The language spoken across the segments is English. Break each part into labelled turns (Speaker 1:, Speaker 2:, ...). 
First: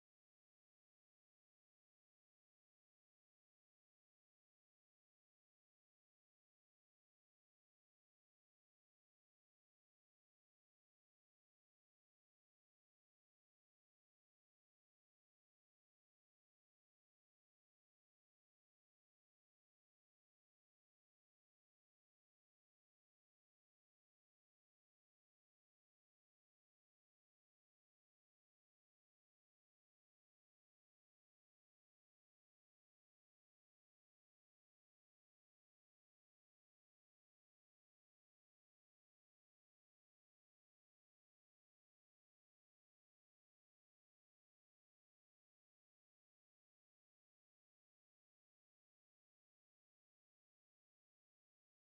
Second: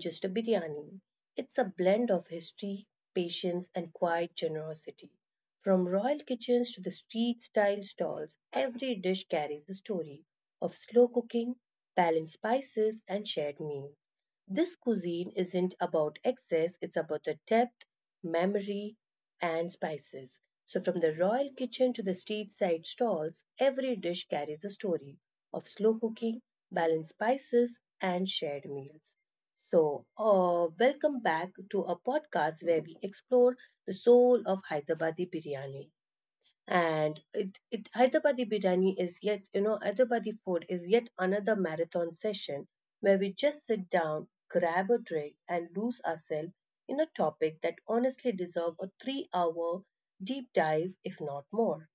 Speaker 1: just a biryani. It's a blend of history, patience, and quiet generosity. From royal kitchens to the street style stalls, every dish carries the story of slow cooking, balanced spices, and shared meals. This cuisine isn't about excess, it's about the depth, memory, and spices. So, from the royal kitchen to the street side stalls, every dish carries a story of slow cooking, balanced spices, and shared meals. So, welcome back to a podcast where we explore the soul of Hyderabadi biryani. And it Hyderabadi biryani is yet, Hyderabadi food is yet another marathon session where we just sit down, grab a drink, and lose ourselves in a topic that honestly deserves a 3-hour deep dive, if not more.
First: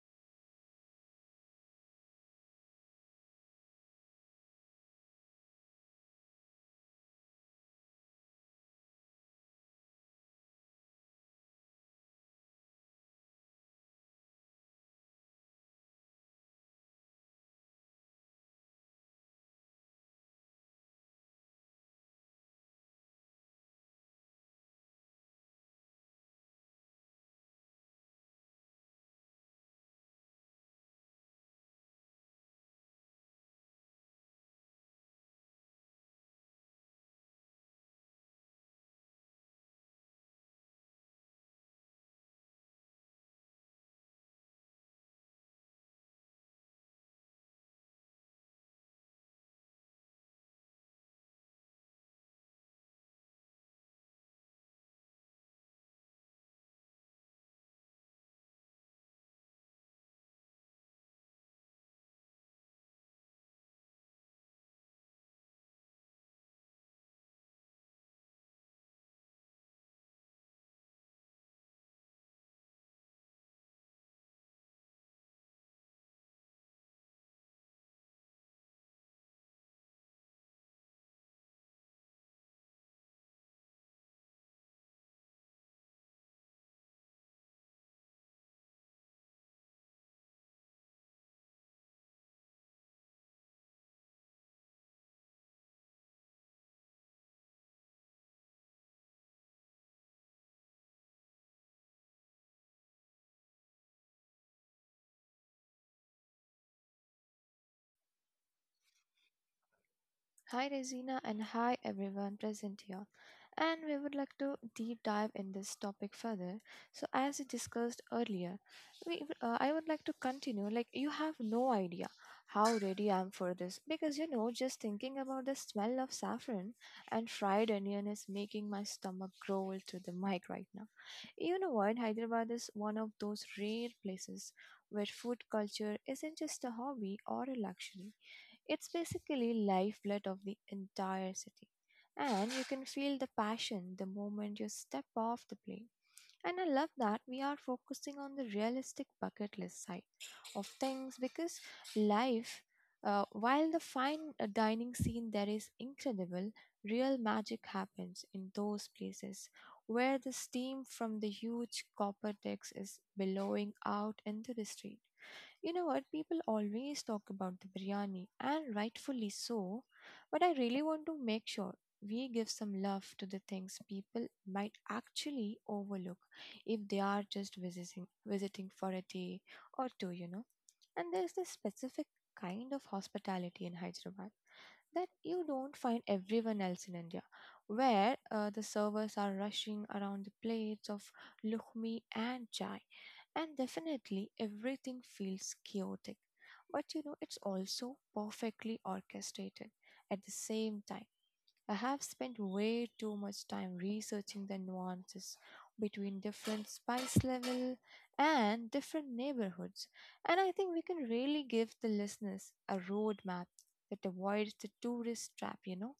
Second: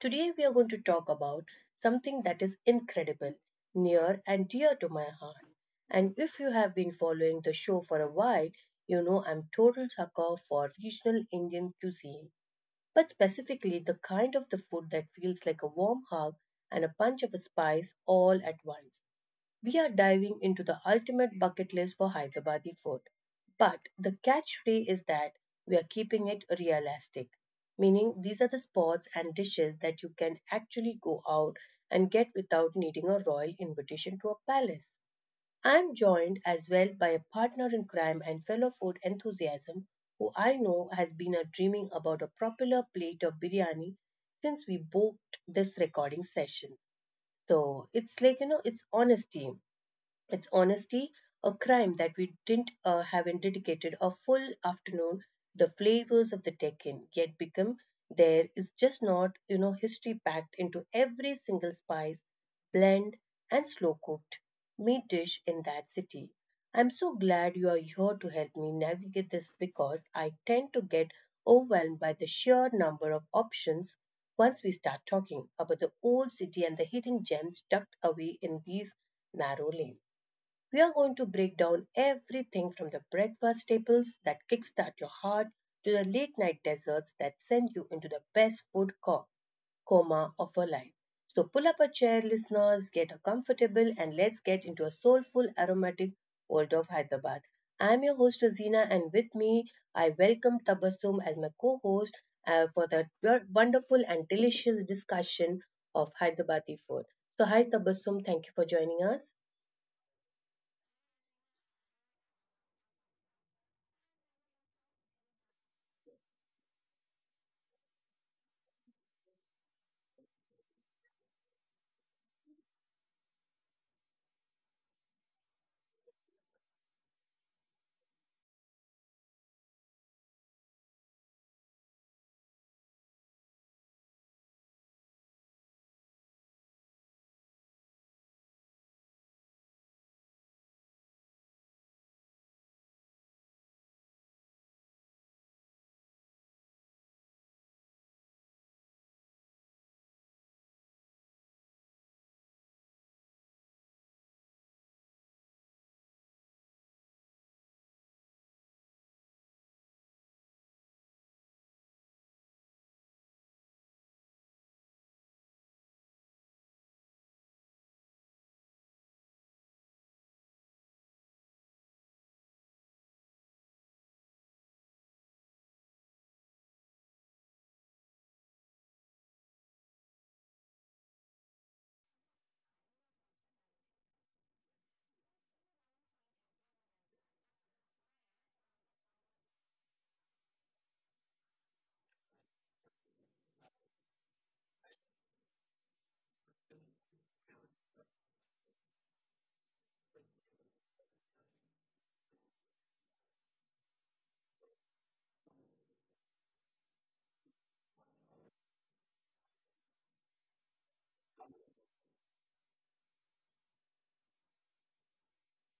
Speaker 1: Today we are going to talk about something that is incredible, near and dear to my heart. And if you have been following the show for a while, you know I'm total sucker for regional Indian cuisine, but specifically the kind of the food that feels like a warm hug and a punch of a spice all at once. We are diving into the ultimate bucket list for Hyderabadi food. But the catchphrase is that we are keeping it realistic, meaning these are the spots and dishes that you can actually go out and get without needing a royal invitation to a palace. I'm joined as well by a partner in crime and fellow food enthusiast who I know has been a dreaming about a popular plate of biryani since we booked this recording session. So it's like, it's honesty. It's honestly a crime that we didn't haven't dedicated a full afternoon the flavors of the Deccan yet become there is just not, you know, history packed into every single spice blend and slow cooked meat dish in that city. I'm so glad you are here to help me navigate this because I tend to get overwhelmed by the sheer number of options once we start talking about the old city and the hidden gems tucked away in these narrow lanes. We are going to break down everything from the breakfast staples that kickstart your heart to the late night desserts that send you into the best coma of your life. So pull up a chair, listeners, get a comfortable, and let's get into a soulful, aromatic world of Hyderabad. I'm your host, Rosina, and with me, I welcome Tabassum as my co host for that wonderful and delicious discussion of Hyderabadi food. So, hi, Tabassum, thank you for joining us.
Speaker 2: Hi Resina and hi everyone present here. And we would like to deep dive in this topic further. So as we discussed earlier, I would like to continue. Like, you have no idea how ready I am for this, because you know, just thinking about the smell of saffron and fried onion is making my stomach growl to the mic right now. You know what, Hyderabad is one of those rare places where food culture isn't just a hobby or a luxury, it's basically lifeblood of the entire city. And you can feel the passion the moment you step off the plane. And I love that we are focusing on the realistic bucket list side of things, because life, while the fine dining scene there is incredible, real magic happens in those places where the steam from the huge copper decks is billowing out into the street. You know what? People always talk about the biryani, and rightfully so, but I really want to make sure we give some love to the things people might actually overlook if they are just visiting for a day or two, you know. And there's this specific kind of hospitality in Hyderabad that you don't find everyone else in India, where the servers are rushing around the plates of lukhmi and chai, and definitely everything feels chaotic. But you know, it's also perfectly orchestrated at the same time. I have spent way too much time researching the nuances between different spice level and different neighborhoods, and I think we can really give the listeners a roadmap that avoids the tourist trap, you know.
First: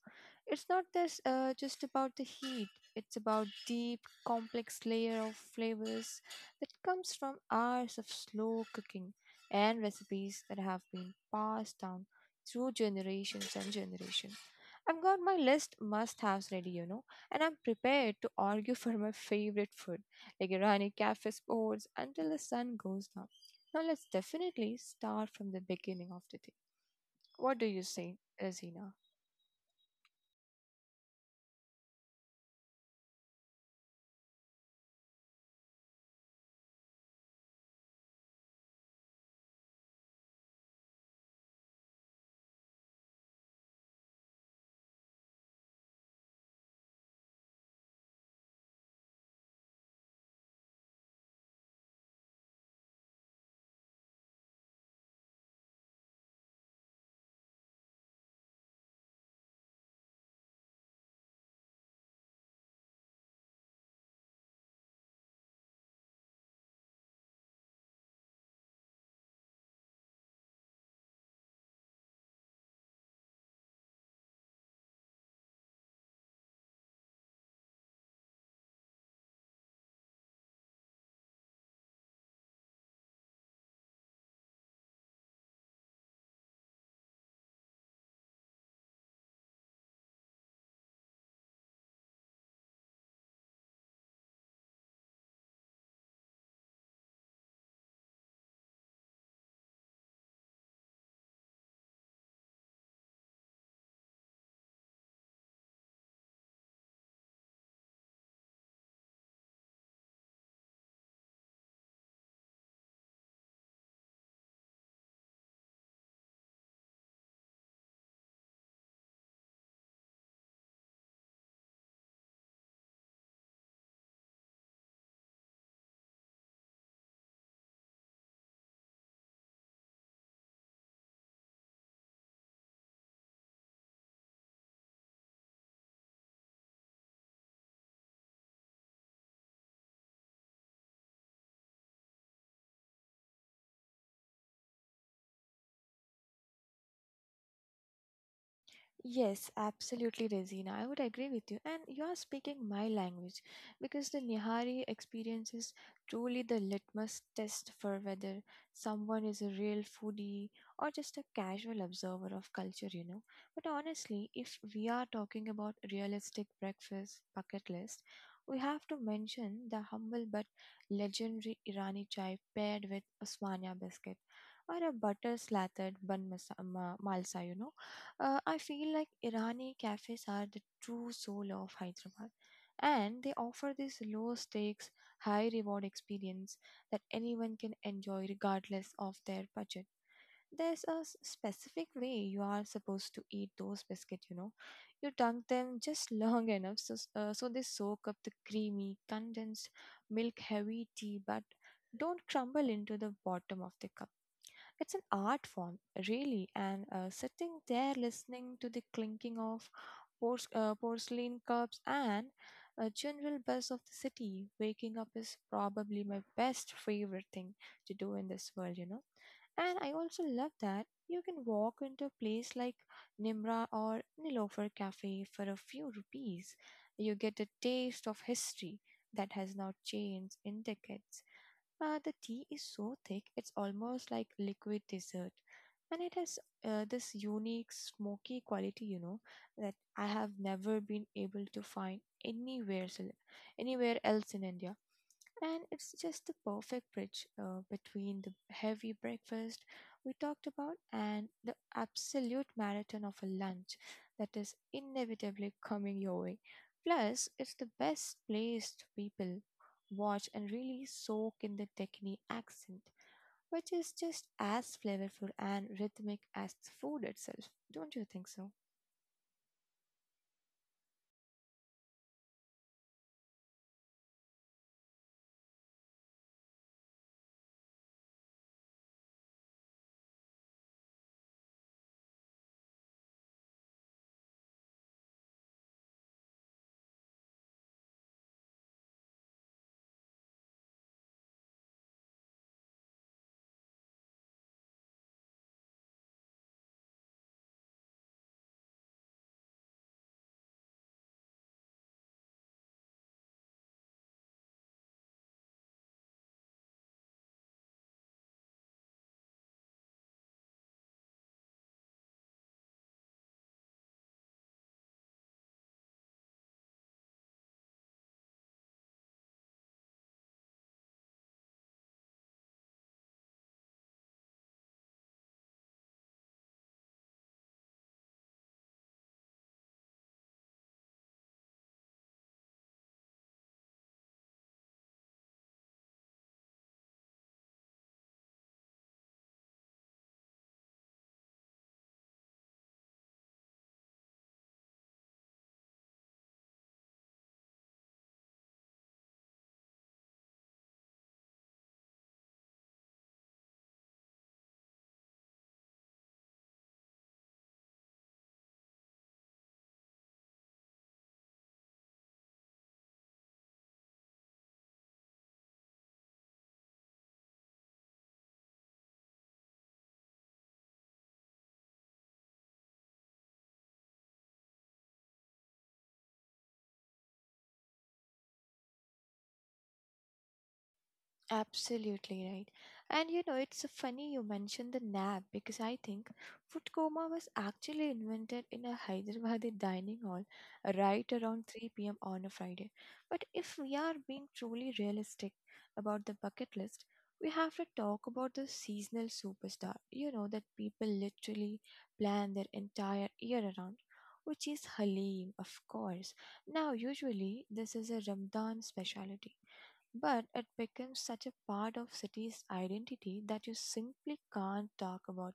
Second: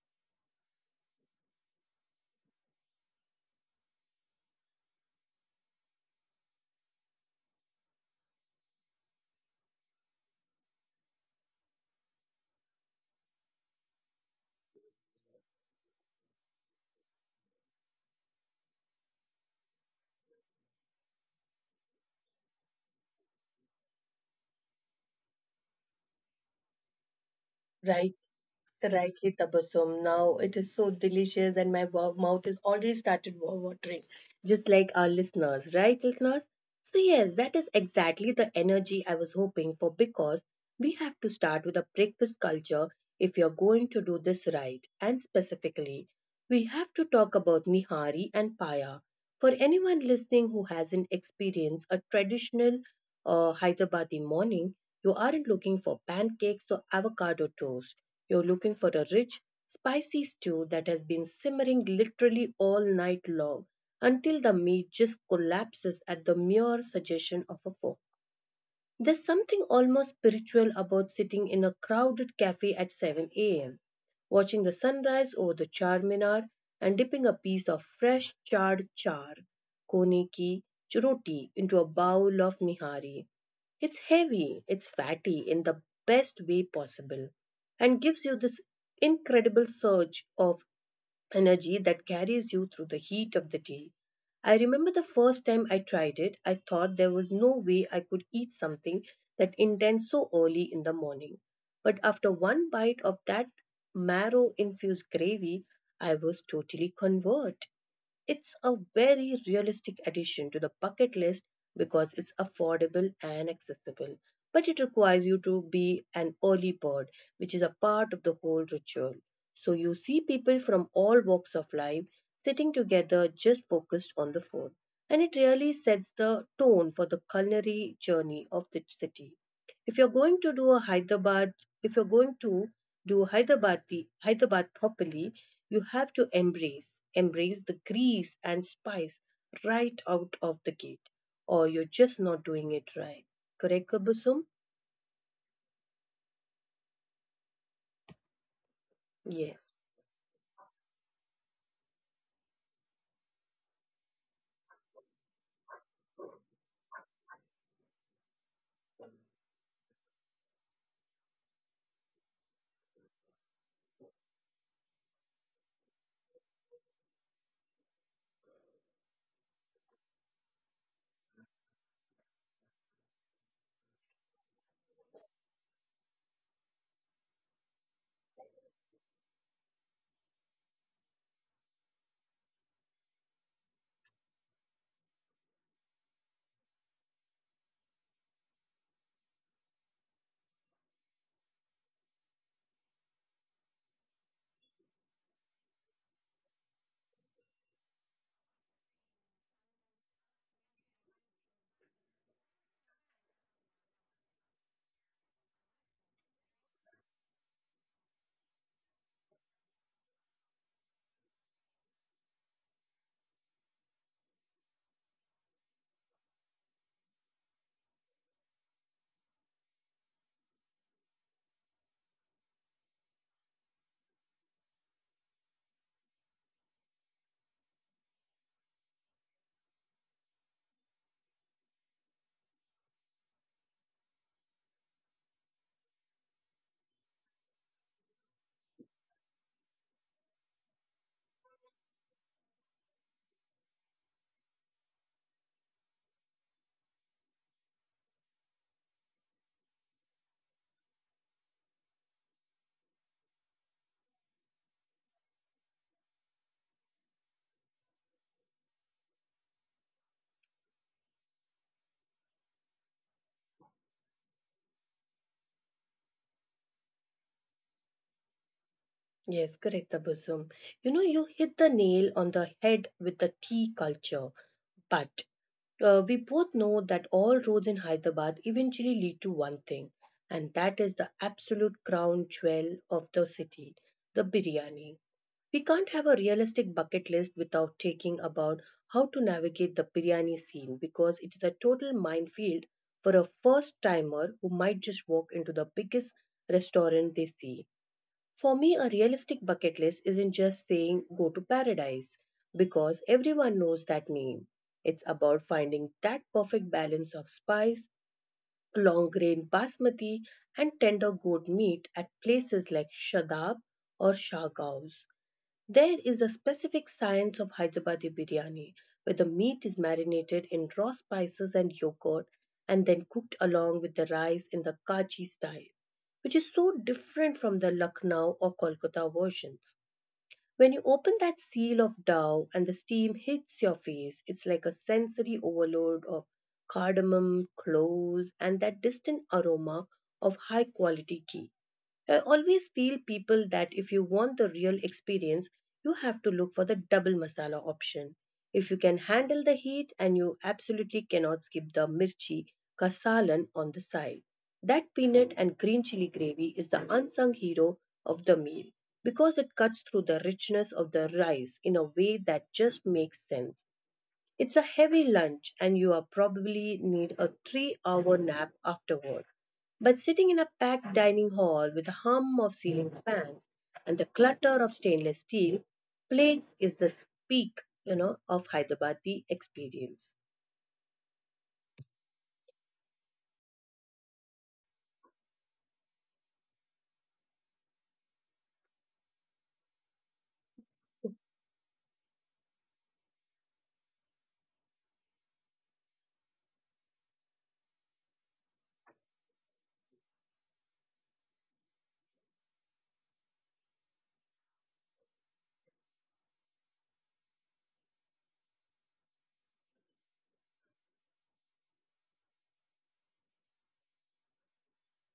Speaker 2: It's not this just about the heat. It's about deep, complex layer of flavors that comes from hours of slow cooking and recipes that have been passed down through generations and generations. I've got my list must-haves ready, you know, and I'm prepared to argue for my favorite food, like Irani cafe sports, until the sun goes down. Now let's definitely start from the beginning of the day. What do you say,
Speaker 1: Right.
Speaker 2: Azina?
Speaker 1: Rightly, Tabassum. Now it is so delicious, and my mouth is already started watering, just like our listeners, right, listeners? So, yes, that is exactly the energy I was hoping for because we have to start with a breakfast culture if you're going to do this right. And specifically, we have to talk about Nihari and Paya. For anyone listening who hasn't experienced a traditional Hyderabadi morning, you aren't looking for pancakes or avocado toast, you're looking for a rich, spicy stew that has been simmering literally all night long until the meat just collapses at the mere suggestion of a fork. There's something almost spiritual about sitting in a crowded cafe at 7 a.m., watching the sunrise over the Charminar and dipping a piece of fresh charred char, kone ki, roti into a bowl of nihari. It's heavy, it's fatty in the best way possible, and gives you this incredible surge of energy that carries you through the heat of the day. I remember the first time I tried it, I thought there was no way I could eat something that intense so early in the morning. But after one bite of that marrow infused gravy, I was totally converted. It's a very realistic addition to the bucket list because it's affordable and accessible. But it requires you to be an early bird, which is a part of the whole ritual. So you see people from all walks of life sitting together just focused on the food. And it really sets the tone for the culinary journey of the city. If you're going to do a Hyderabad, if you're going to do Hyderabadi, Hyderabad properly, you have to embrace the grease and spice right out of the gate, or you're just not doing it right. Correct, Kabusum?
Speaker 2: Yes,
Speaker 1: Yeah.
Speaker 2: absolutely, Razina. I would agree with you. And you are speaking my language because the Nihari experience is truly the litmus test for whether someone is a real foodie or just a casual observer of culture, you know. But honestly, if we are talking about realistic breakfast bucket list, we have to mention the humble but legendary Irani chai paired with Osmania biscuit or a butter slathered bun malsa, you know. I feel like Irani cafes are the true soul of Hyderabad, and they offer this low stakes, high reward experience that anyone can enjoy regardless of their budget. There's a specific way you are supposed to eat those biscuits, you know. You dunk them just long enough so they soak up the creamy, condensed, milk heavy tea but don't crumble into the bottom of the cup. It's an art form, really, and sitting there listening to the clinking of porcelain cups and a general buzz of the city, waking up is probably my best favorite thing to do in this world, you know. And I also love that you can walk into a place like Nimra or Nilofer Cafe for a few rupees. You get a taste of history that has not changed in decades. The tea is so thick, it's almost like liquid dessert. And it has this unique smoky quality, you know, that I have never been able to find anywhere else in India. And it's just the perfect bridge between the heavy breakfast we talked about and the absolute marathon of a lunch that is inevitably coming your way. Plus, it's the best place to people watch and really soak in the Deccani accent, which is just as flavorful and rhythmic as the food itself. Don't you think so?
Speaker 1: Yes, correct, Kabusum. You know, you hit the nail on the head with the tea culture, but we both know that all roads in Hyderabad eventually lead to one thing, and that is the absolute crown jewel of the city, the biryani. We can't have a realistic bucket list without taking about how to navigate the biryani scene because it's a total minefield for a first timer who might just walk into the biggest restaurant they see. For me, a realistic bucket list isn't just saying go to paradise because everyone knows that name. It's about finding that perfect balance of spice, long grain basmati, and tender goat meat at places like Shadab or Shah Gao's. There is a specific science of Hyderabadi biryani where the meat is marinated in raw spices and yogurt and then cooked along with the rice in the Kachi style, which is so different from the Lucknow or Kolkata versions. When you open that seal of dough and the steam hits your face, it's like a sensory overload of cardamom, cloves, and that distant aroma of high quality ghee. I always feel people that if you want the real experience, you have to look for the double masala option. If you can handle the heat and you absolutely cannot skip the mirchi ka salan on the side. That peanut and green chili gravy is the unsung hero of the meal because it cuts through the richness of the rice in a way that just makes sense. It's a heavy lunch, and you are probably need a 3-hour nap afterward. But sitting in a packed dining hall with the hum of ceiling fans and the clutter of stainless steel plates is the peak, you know, of Hyderabadi experience.
Speaker 2: Absolutely right. And you know, it's so funny you mentioned the nap because I think food coma was actually invented in a Hyderabad dining hall right around 3 p.m. on a Friday. But if we are being truly realistic about the bucket list, we have to talk about the seasonal superstar, you know, that people literally plan their entire year around. Which is Halim, of course. Now, usually, this is a Ramadan specialty, but it becomes such a part of city's identity that you simply can't talk about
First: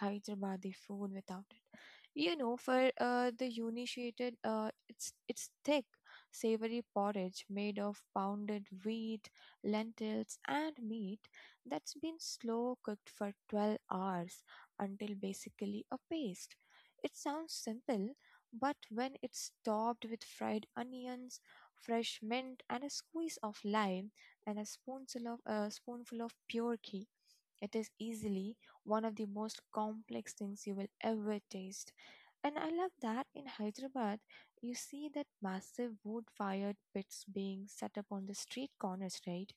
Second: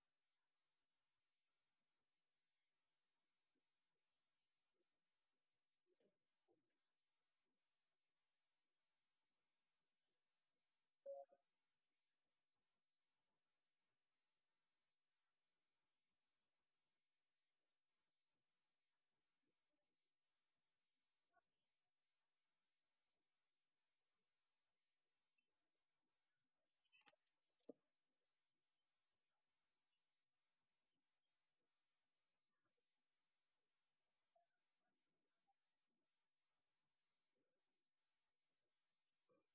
Speaker 2: Hyderabadi food without it. You know, for the uninitiated, it's thick, savory porridge made of pounded wheat, lentils, and meat that's been slow cooked for 12 hours until basically a paste. It sounds simple, but when it's topped with fried onions, fresh mint, and a squeeze of lime, and a spoonful of pure ghee. It is easily one of the most complex things you will ever taste. And I love that in Hyderabad, you see that massive wood fired pits being set up on the street corners, right?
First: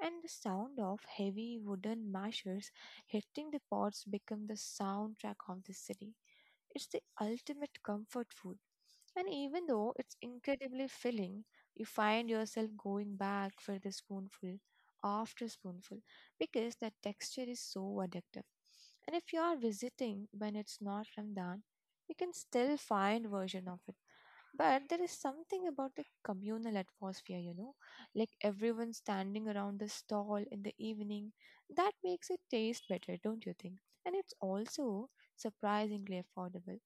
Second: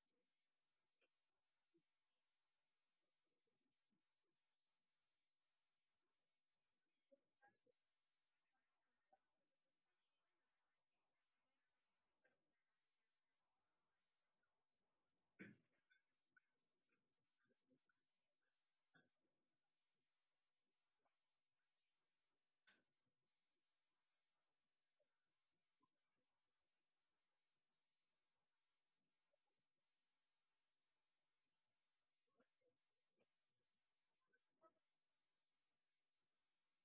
Speaker 2: And the sound of heavy wooden mashers hitting the pots become the soundtrack of the city. It's the ultimate comfort food. And even though it's incredibly filling, you find yourself going back for the spoonful after spoonful because that texture is so addictive. And if you are visiting when it's not Ramadan, you can still find version of it. But there is something about the communal atmosphere, you know, like everyone standing around the stall in the evening, that makes it taste better, don't you think? And it's also surprisingly affordable,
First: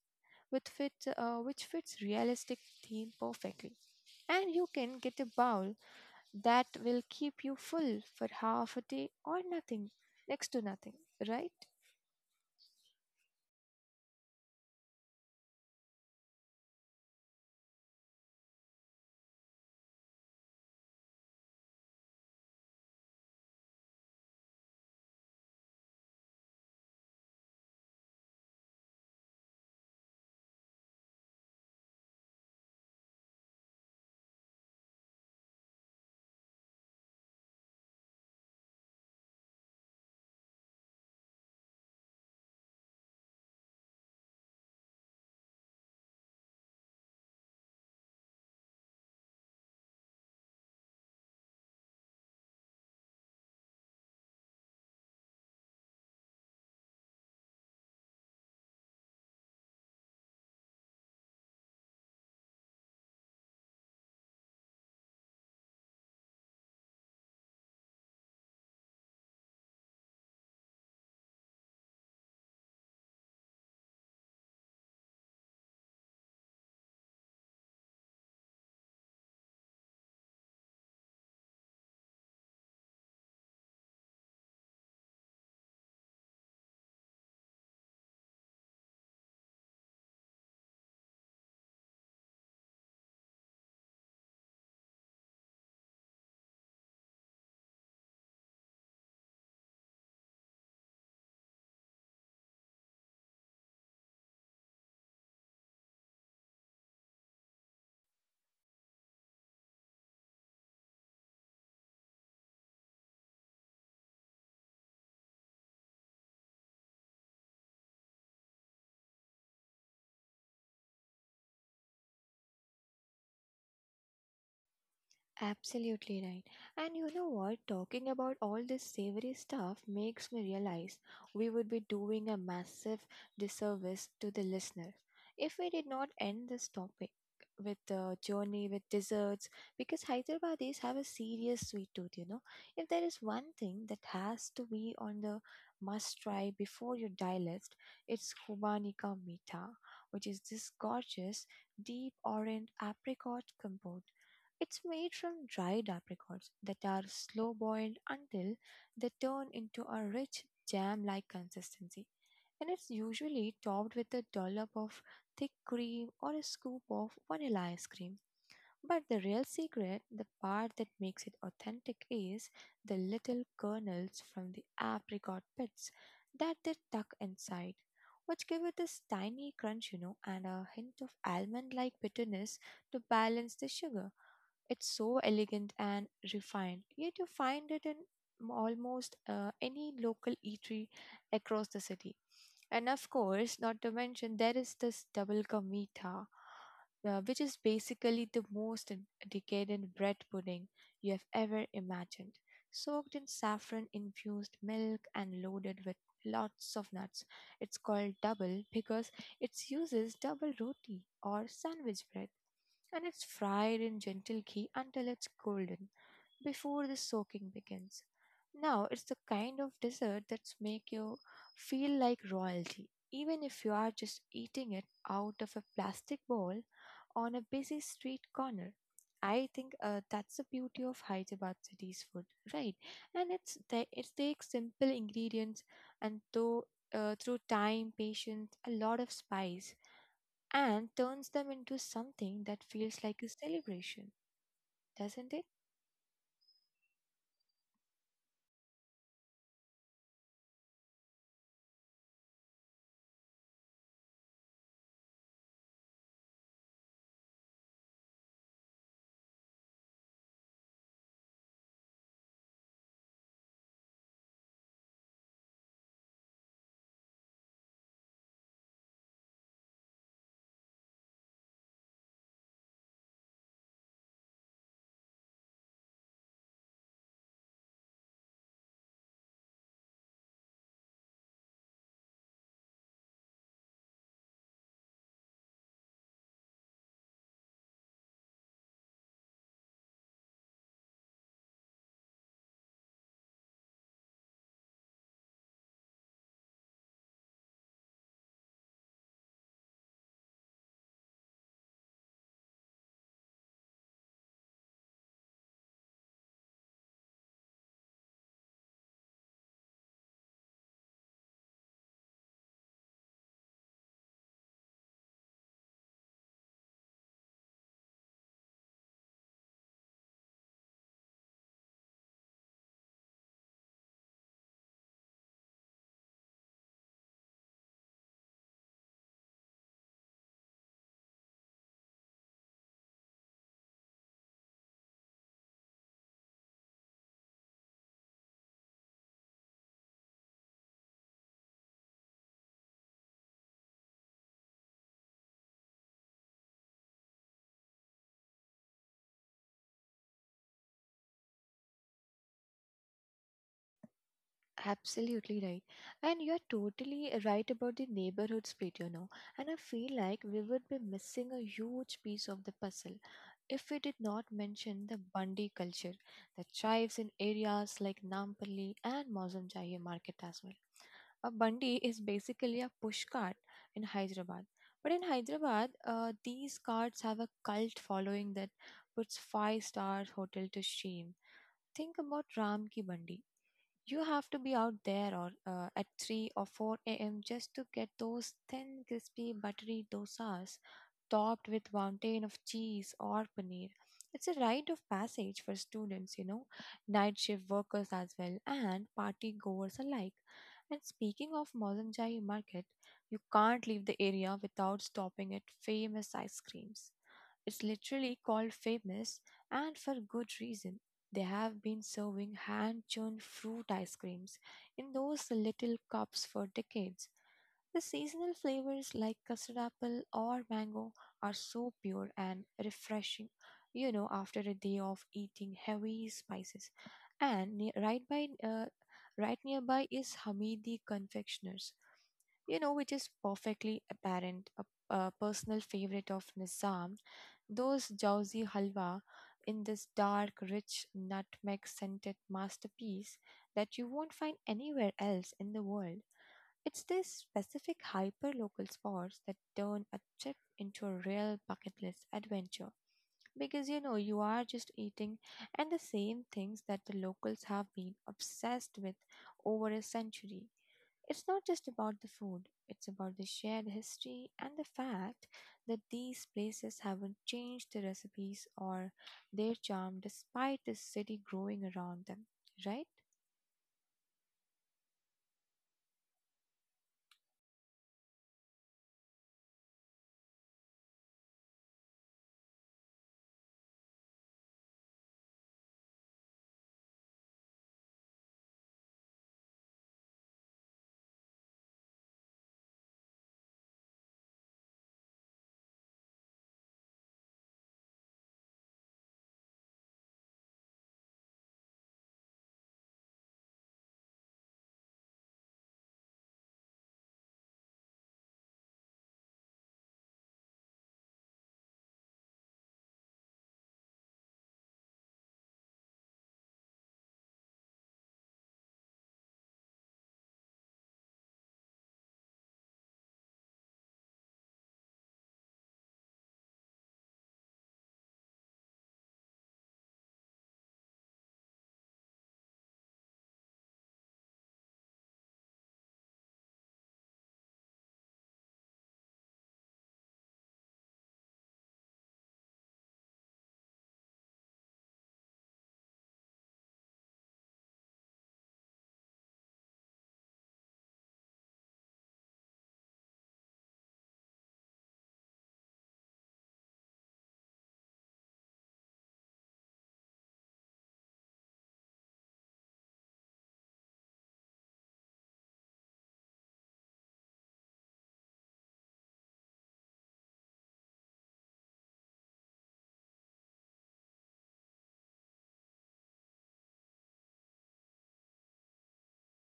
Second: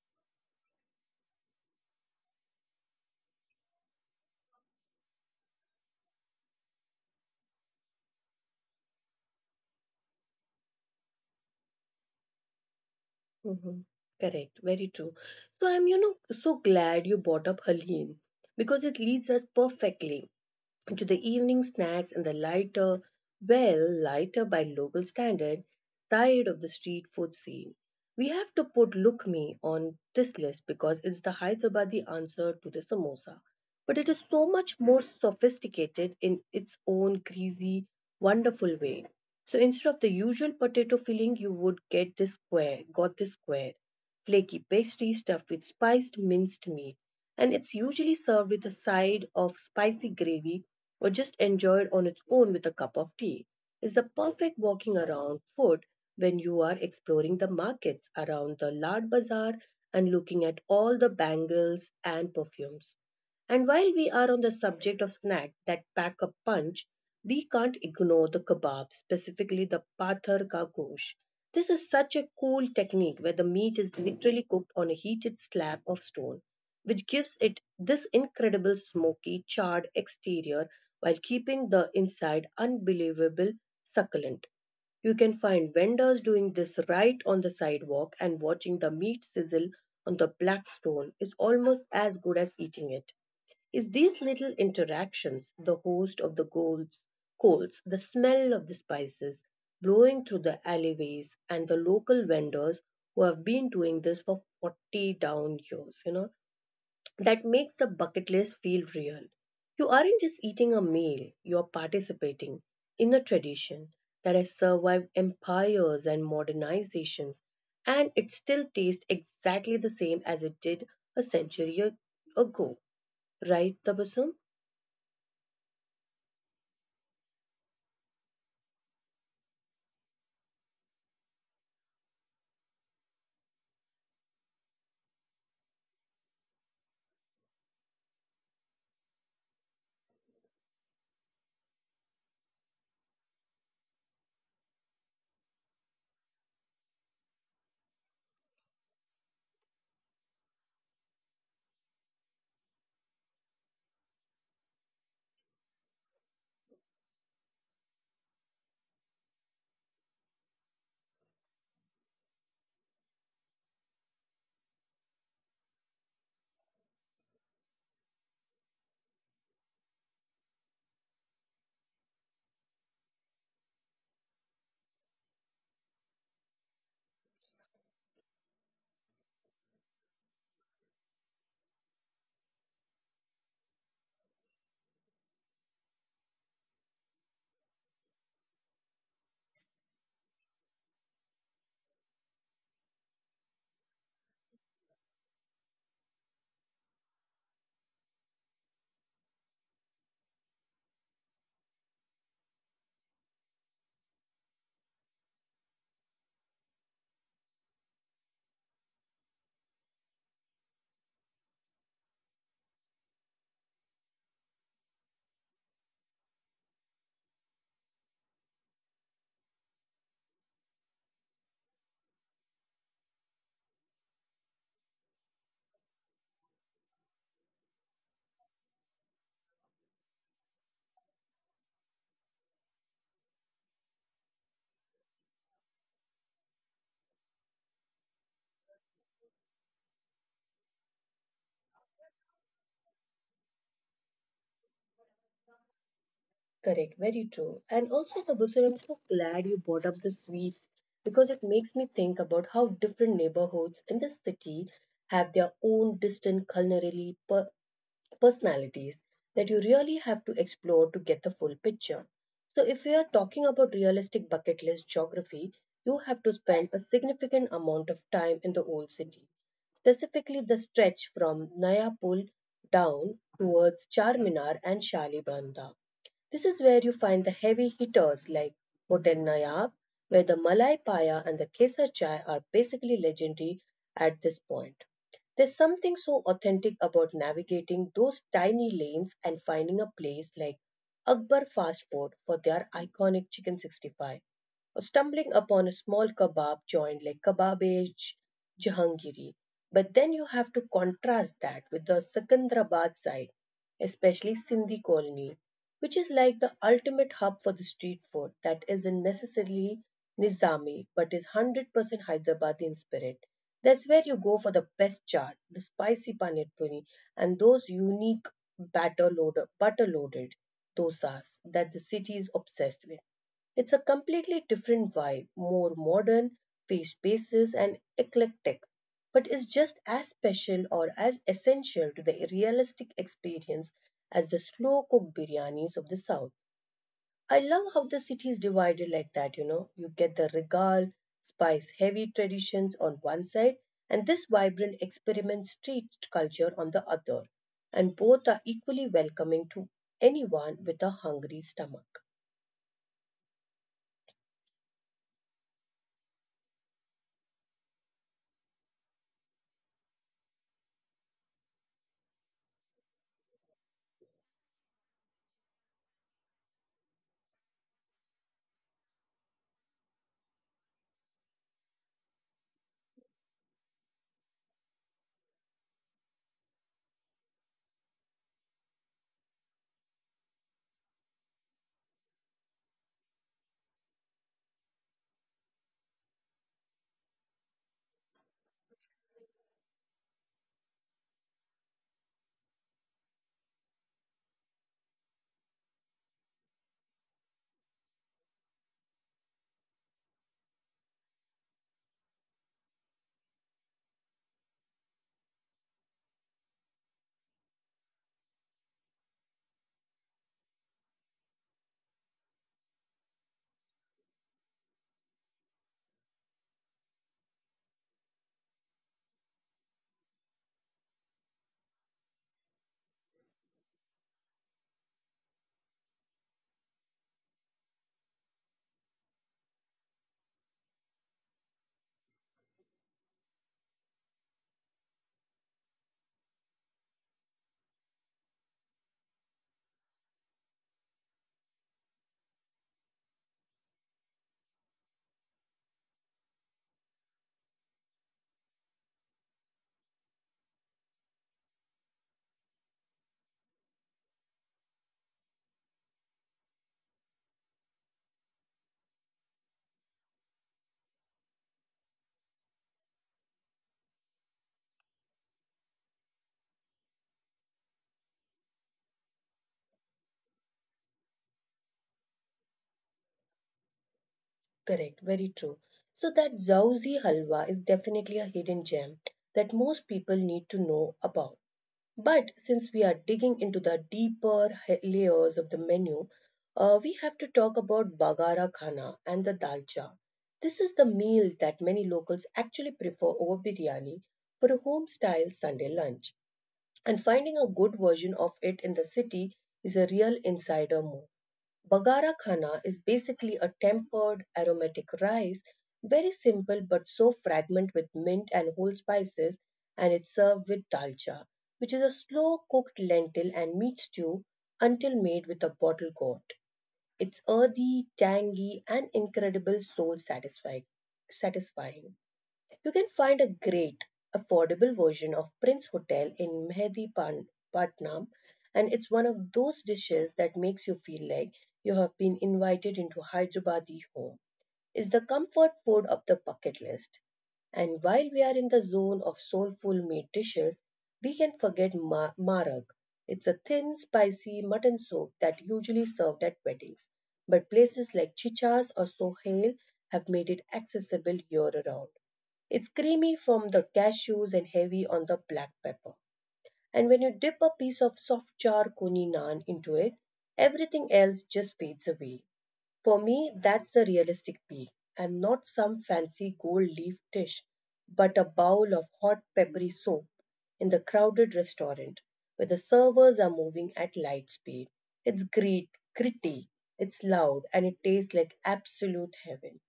Speaker 2: which fits realistic theme perfectly. And you can get a bowl that will keep you full for half a day or nothing, next to nothing, right?
Speaker 1: Mm-hmm. Correct, very true. So I'm, you know, so glad you brought up Halim because it leads us perfectly to the evening snacks and the lighter, well, lighter by local standard, side of the street food scene. We have to put Lukmi on this list because it's the Hyderabadi answer to the samosa. But it is so much more sophisticated in its own greasy, wonderful way. So instead of the usual potato filling, you would get got this square, flaky pastry stuffed with spiced minced meat. And it's usually served with a side of spicy gravy or just enjoyed on its own with a cup of tea, is the perfect walking around food when you are exploring the markets around the Lard Bazaar and looking at all the bangles and perfumes. And while we are on the subject of snacks that pack a punch, we can't ignore the kebab, specifically the pathar ka gosh. This is such a cool technique where the meat is literally cooked on a heated slab of stone which gives it this incredible smoky, charred exterior while keeping the inside unbelievable succulent. You can find vendors doing this right on the sidewalk, and watching the meat sizzle on the black stone is almost as good as eating it. It's these little interactions, the host of the coals, the smell of the spices blowing through the alleyways, and the local vendors who have been doing this for 40 down years, you know, that makes the bucket list feel real. You aren't just eating a meal, you're participating in a tradition that has survived empires and modernizations, and it still tastes exactly the same as it did a century ago. Right, Tabasum?
Speaker 2: Absolutely right. And you know what? Talking about all this savory stuff makes me realize we would be doing a massive disservice to the listener if we did not end this topic with the journey with desserts, because Hyderabadis have a serious sweet tooth, you know. If there is one thing that has to be on the must try before you die list, it's Khubani ka Meetha, which is this gorgeous deep orange apricot compote. It's made from dried apricots that are slow boiled until they turn into a rich jam like consistency. And it's usually topped with a dollop of thick cream or a scoop of vanilla ice cream. But the real secret, the part that makes it authentic, is the little kernels from the apricot pits that they tuck inside, which give it this tiny crunch, you know, and a hint of almond like bitterness to balance the sugar. It's so elegant and refined, yet you find it in almost any local eatery across the city. And of course, not to mention, there is this double ka meetha, which is basically the most decadent bread pudding you have ever imagined, soaked in saffron infused milk and loaded with lots of nuts. It's called double because it uses double roti or sandwich bread, and it's fried in gentle ghee until it's golden before the soaking begins. Now, it's the kind of dessert that's make you feel like royalty, even if you are just eating it out of a plastic bowl on a busy street corner. I think that's the beauty of Hyderabad city's food, right? And it takes simple ingredients and though through time, patience, a lot of spice, and turns them into something that feels like a celebration, doesn't it?
Speaker 1: Correct, very true. And also, Tabasum, I'm so glad you brought up the sweets because it makes me think about how different neighborhoods in the city have their own distinct culinary personalities that you really have to explore to get the full picture. So, if we are talking about realistic bucket list geography, you have to spend a significant amount of time in the old city, specifically the stretch from Nayapur down towards Charminar and Shalibanda. This is where you find the heavy hitters like Hotel Nayab, where the Malai Paya and the Kesar Chai are basically legendary at this point. There's something so authentic about navigating those tiny lanes and finding a place like Akbar Fast Food for their iconic chicken 65 stumbling upon a small kebab joint like kebabage Jahangiri. But then you have to contrast that with the Secunderabad side, especially Sindhi colony, which is like the ultimate hub for the street food that isn't necessarily Nizami but is 100% Hyderabad in spirit. That's where you go for the best chaat, the spicy panir puri, and those unique butter loaded dosas that the city is obsessed with. It's a completely different vibe, more modern, face spaces, and eclectic, but is just as special or as essential to the realistic experience as the slow cooked biryanis of the South. I love how the city is divided like that, you know. You get the regal, spice heavy traditions on one side, and this vibrant experiment street culture on the other, and both are equally welcoming to anyone with a hungry stomach.
Speaker 2: Absolutely right. And you're totally right about the neighborhood split, you know. And I feel like we would be missing a huge piece of the puzzle if we did not mention the Bundy culture that thrives in areas like Nampally and Mausamjaya market as well. A bandi is basically a push cart in Hyderabad. But in Hyderabad, these carts have a cult following that puts five-star hotel to shame. Think about Ram Ki Bandi. You have to be out there or at 3 or 4 a.m. just to get those thin, crispy, buttery dosas topped with mountain of cheese or paneer. It's a rite of passage for students, you know, night shift workers as well, and party goers alike. And speaking of Mozamjai Market, you can't leave the area without stopping at famous ice creams. It's literally called famous, and for good reason. They have been serving hand churned fruit ice creams in those little cups for decades. The seasonal flavors like custard apple or mango are so pure and refreshing, you know, after a day of eating heavy spices. And right nearby is Hamidi Confectioners, you know, which is perfectly apparent, a personal favorite of Nizam. Those Jauzi Halwa in this dark, rich, nutmeg scented masterpiece that you won't find anywhere else in the world. It's these specific hyper local spots that turn a trip into a real bucket list adventure. Because you know, you are just eating and the same things that the locals have been obsessed with over a century. It's not just about the food, it's about the shared history and the fact that these places haven't changed their recipes or their charm despite the city growing around them, right?
Speaker 1: Correct, very true. So that Zawzi halwa is definitely a hidden gem that most people need to know about. But since we are digging into the deeper layers of the menu, we have to talk about bagara khana and the dalcha. This is the meal that many locals actually prefer over biryani for a home style Sunday lunch. And finding a good version of it in the city is a real insider move. Bagara khana is basically a tempered aromatic rice, very simple but so fragrant with mint and whole spices, and it's served with dalcha, which is a slow cooked lentil and meat stew until made with a bottle gourd. It's earthy, tangy, and incredible soul satisfying. Satisfying. You can find a great, affordable version of Prince Hotel in Mehedipatnam, and it's one of those dishes that makes you feel like you have been invited into Hyderabadi home. It's the comfort food of the bucket list. And while we are in the zone of soulful meat dishes, we can forget marag. It's a thin, spicy mutton soup that usually served at weddings, but places like Chicha's or Sohail have made it accessible year round. It's creamy from the cashews and heavy on the black pepper. And when you dip a piece of soft char kuni naan into it, everything else just fades away. For me, that's the realistic peak, and not some fancy gold leaf dish, but a bowl of hot peppery soup in the crowded restaurant where the servers are moving at light speed. It's great, gritty, it's loud, and it tastes like absolute heaven.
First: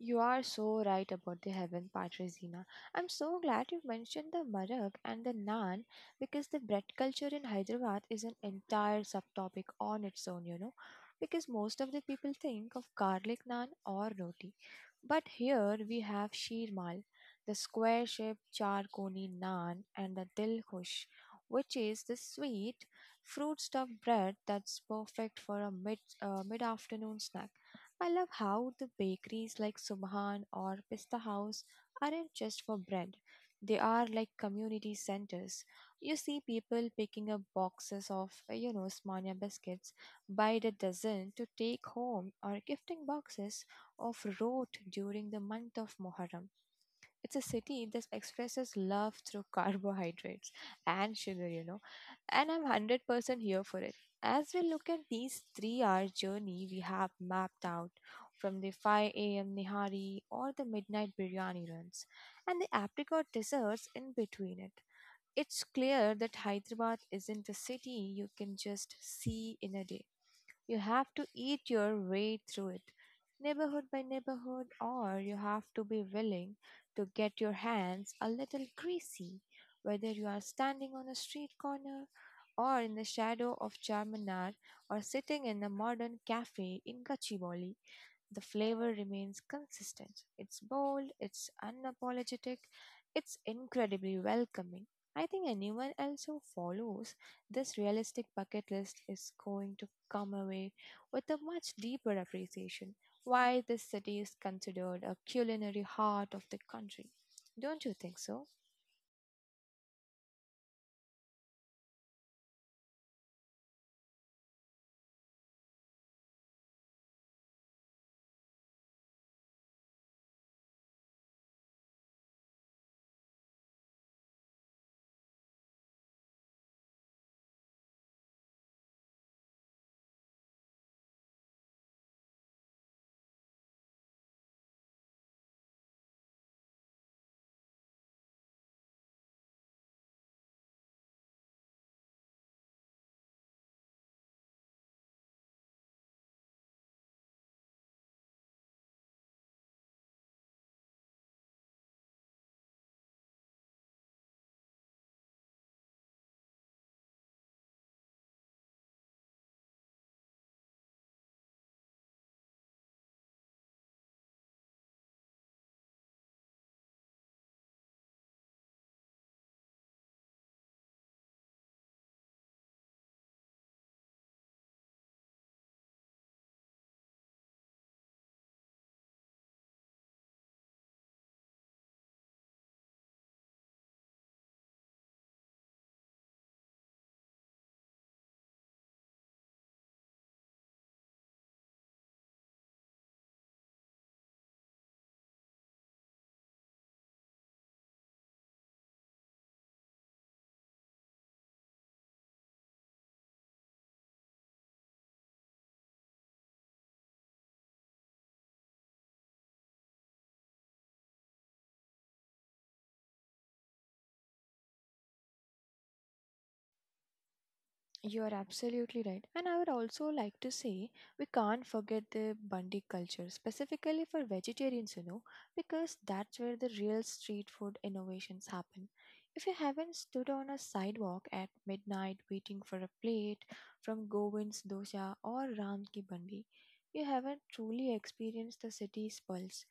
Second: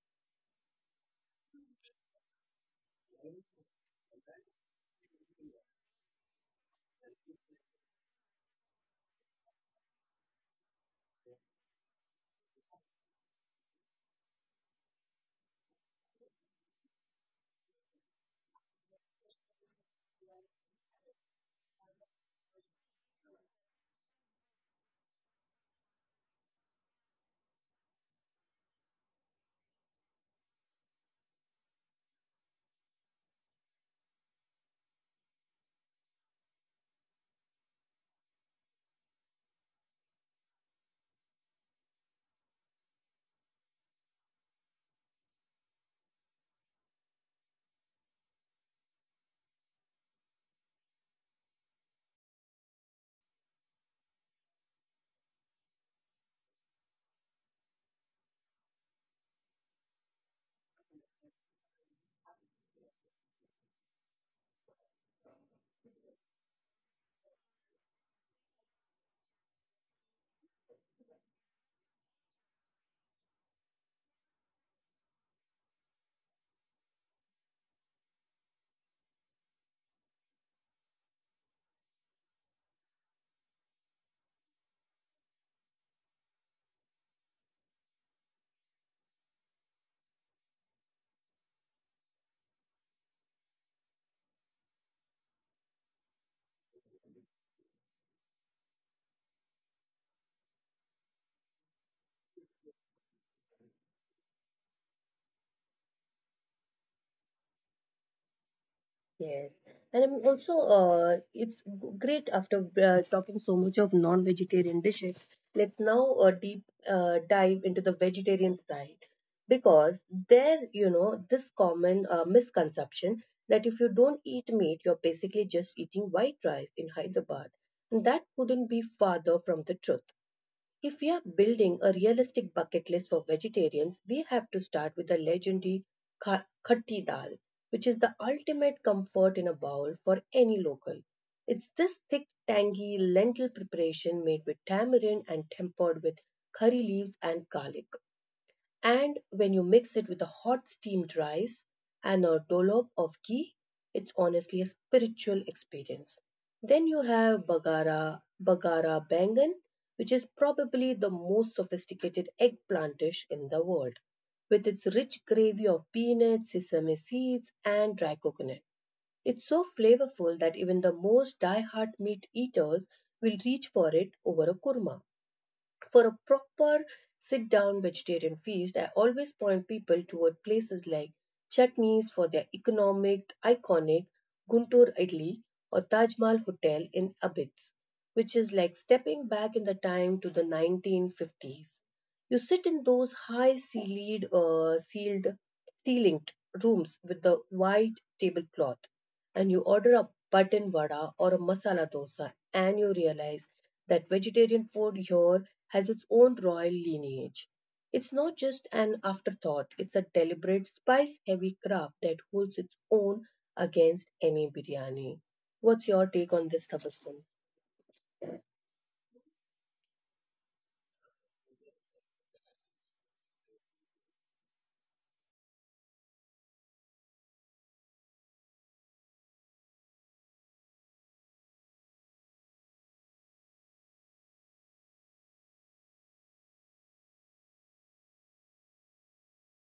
Speaker 2: You are so right about the heaven part, Regina. I'm so glad you mentioned the marag and the naan because the bread culture in Hyderabad is an entire subtopic on its own, you know. Because most of the people think of garlic naan or roti. But here we have sheermal, the square shaped charkoni naan, and the dilkhush, which is the sweet fruit stuffed bread that's perfect for a mid afternoon snack. I love how the bakeries like Subhan or Pista House aren't just for bread. They are like community centers. You see people picking up boxes of, Smania biscuits by the dozen to take home or gifting boxes of rot during the month of Muharram. It's a city that expresses love through carbohydrates and sugar, you know. And I'm 100% here for it. As we look at these 3 hour journey we have mapped out from the 5 a.m. Nihari or the midnight biryani runs and the apricot desserts in between it. It's clear that Hyderabad isn't a city you can just see in a day. You have to eat your way through it, neighborhood by neighborhood, or you have to be willing to get your hands a little greasy, whether you are standing on a street corner or in the shadow of Charminar or sitting in a modern cafe in Gachibowli. The flavor remains consistent. It's bold, it's unapologetic, it's incredibly welcoming. I think anyone else who follows this realistic bucket list is going to come away with a much deeper appreciation why this city is considered a culinary heart of the country. Don't you think so?
Speaker 1: Yes, and I'm also it's great after talking so much of non-vegetarian dishes. Let's now deep dive into the vegetarian side because there, you know, this common misconception that if you don't eat meat, you're basically just eating white rice in Hyderabad, and that couldn't be farther from the truth. If we are building a realistic bucket list for vegetarians, we have to start with the legendary khatti dal, which is the ultimate comfort in a bowl for any local. It's this thick, tangy lentil preparation made with tamarind and tempered with curry leaves and garlic. And when you mix it with a hot steamed rice and a dollop of ghee, it's honestly a spiritual experience. Then you have bagara bangan, which is probably the most sophisticated eggplant dish in the world, with its rich gravy of peanuts, sesame seeds, and dry coconut. It's so flavorful that even the most die-hard meat eaters will reach for it over a kurma. For a proper sit down vegetarian feast, I always point people toward places like Chutneys for their iconic Guntur Idli or Taj Mahal Hotel in Abitz, which is like stepping back in the time to the 1950s. You sit in those sealed, ceilinged rooms with the white tablecloth and you order a button vada or a masala dosa and you realize that vegetarian food here has its own royal lineage. It's not just an afterthought, it's a deliberate spice heavy craft that holds its own against any biryani. What's your take on this, Tabasum?
Speaker 2: You are absolutely right. And I would also like to say we can't forget the Bandi culture, specifically for vegetarians, you know, because that's where the real street food innovations happen. If you haven't stood on a sidewalk at midnight waiting for a plate from Govind's Dosa or Ram Ki Bandi, you haven't truly experienced the city's pulse.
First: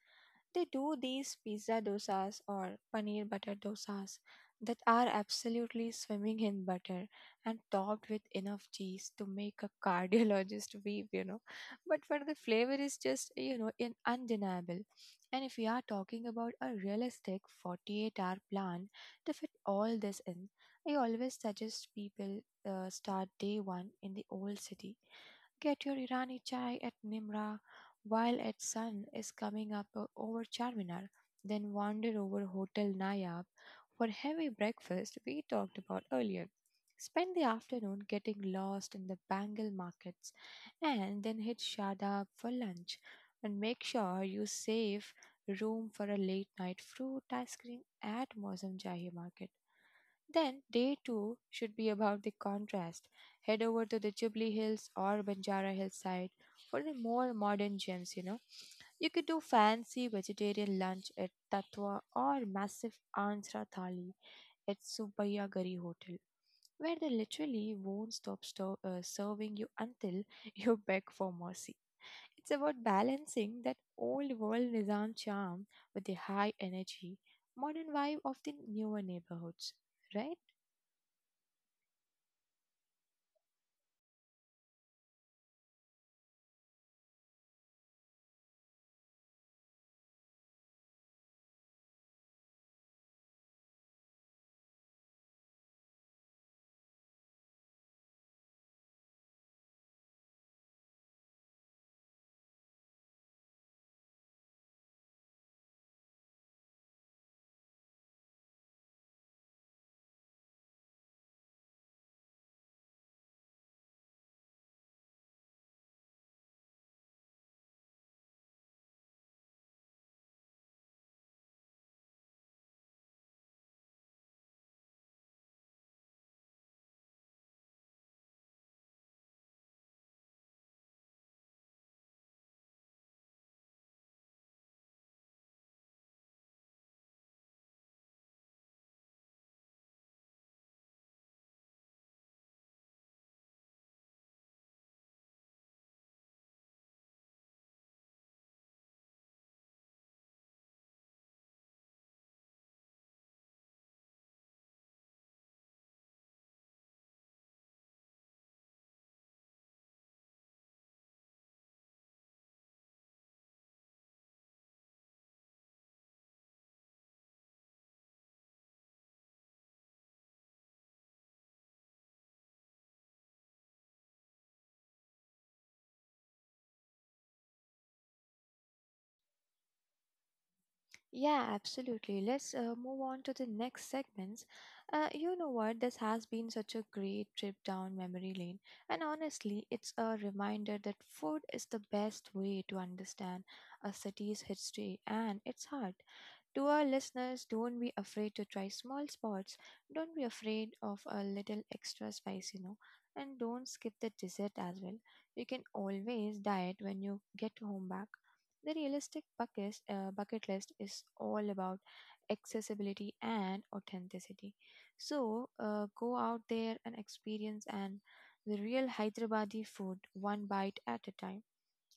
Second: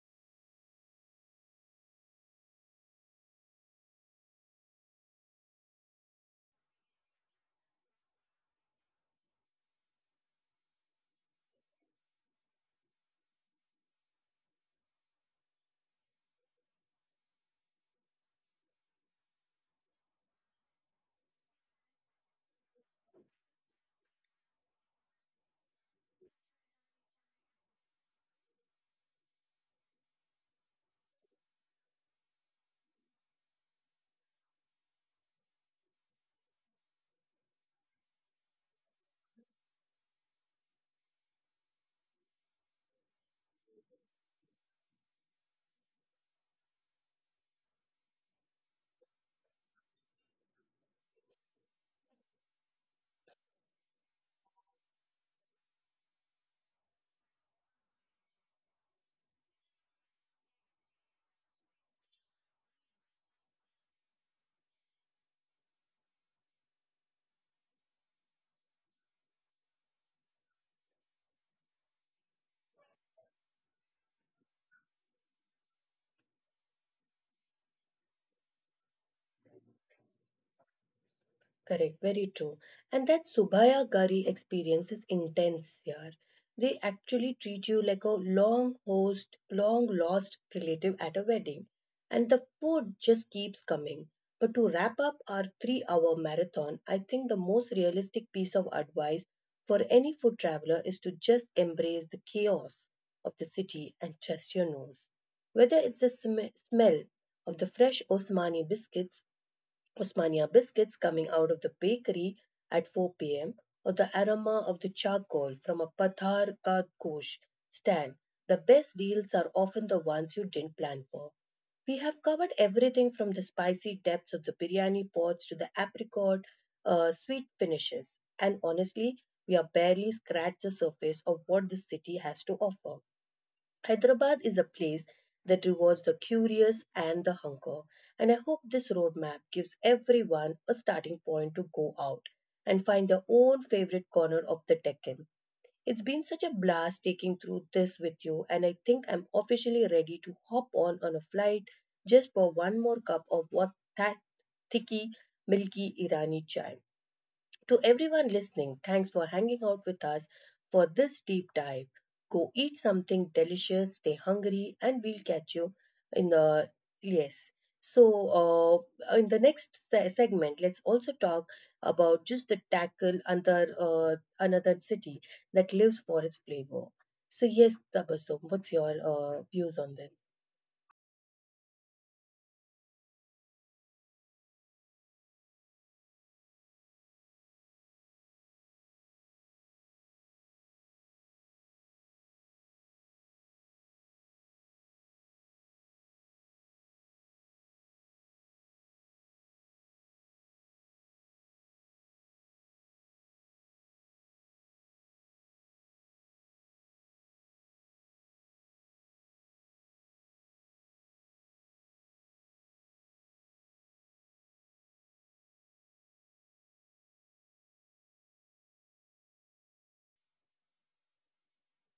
Speaker 2: They do these pizza dosas or paneer butter dosas that are absolutely swimming in butter and topped with enough cheese to make a cardiologist weep, you know. But for the flavor is just, you know, in undeniable. And if we are talking about a realistic 48-hour plan to fit all this in, I always suggest people start day one in the old city. Get your Irani chai at Nimra while its sun is coming up over Charminar, then wander over Hotel Nayab for heavy breakfast we talked about earlier. Spend the afternoon getting lost in the Bengal markets and then hit Shadab for lunch and make sure you save room for a late night fruit ice cream at Mosam Jahi market. Then, day two should be about the contrast. Head over to the Jubilee Hills or Banjara Hillside for the more modern gems, you know. You could do fancy vegetarian lunch at Tatwa or massive Andhra Thali at Subbaya Gari Hotel, where they literally won't serving you until you beg for mercy. It's about balancing that old world Nizam charm with the high energy, modern vibe of the newer neighborhoods, right?
Speaker 1: Correct, very true. And that Subhaya Gari experience is intense, yaar. They actually treat you like a long lost relative at a wedding. And the food just keeps coming. But to wrap up our 3 hour marathon, I think the most realistic piece of advice for any food traveler is to just embrace the chaos of the city and trust your nose. Whether it's the smell of the fresh Osmania biscuits coming out of the bakery at 4 p.m., or the aroma of the charcoal from a Pathar ka kosh stand. The best deals are often the ones you didn't plan for. We have covered everything from the spicy depths of the biryani pots to the apricot sweet finishes. And honestly, we have barely scratched the surface of what this city has to offer. Hyderabad is a place that rewards the curious and the hunker, and I hope this roadmap gives everyone a starting point to go out and find their own favorite corner of the Deccan. It's been such a blast taking through this with you, and I think I'm officially ready to hop on a flight just for one more cup of that thicky, milky Irani chai. To everyone listening, thanks for hanging out with us for this deep dive. Go eat something delicious, stay hungry, and we'll catch you in the yes. So, in the next segment, let's also talk about just the tackle under another city that lives for its flavor. So, yes, Tabasum, what's your views on this?
Speaker 2: Yeah, absolutely. Let's move on to the next segments. You know what? This has been such a great trip down memory lane. And honestly, it's a reminder that food is the best way to understand a city's history, and it's hard. To our listeners, don't be afraid to try small spots. Don't be afraid of a little extra spice, you know. And don't skip the dessert as well. You can always diet when you get home back. The realistic bucket list is all about accessibility and authenticity. So go out there and experience and the real Hyderabadi food one bite at a time.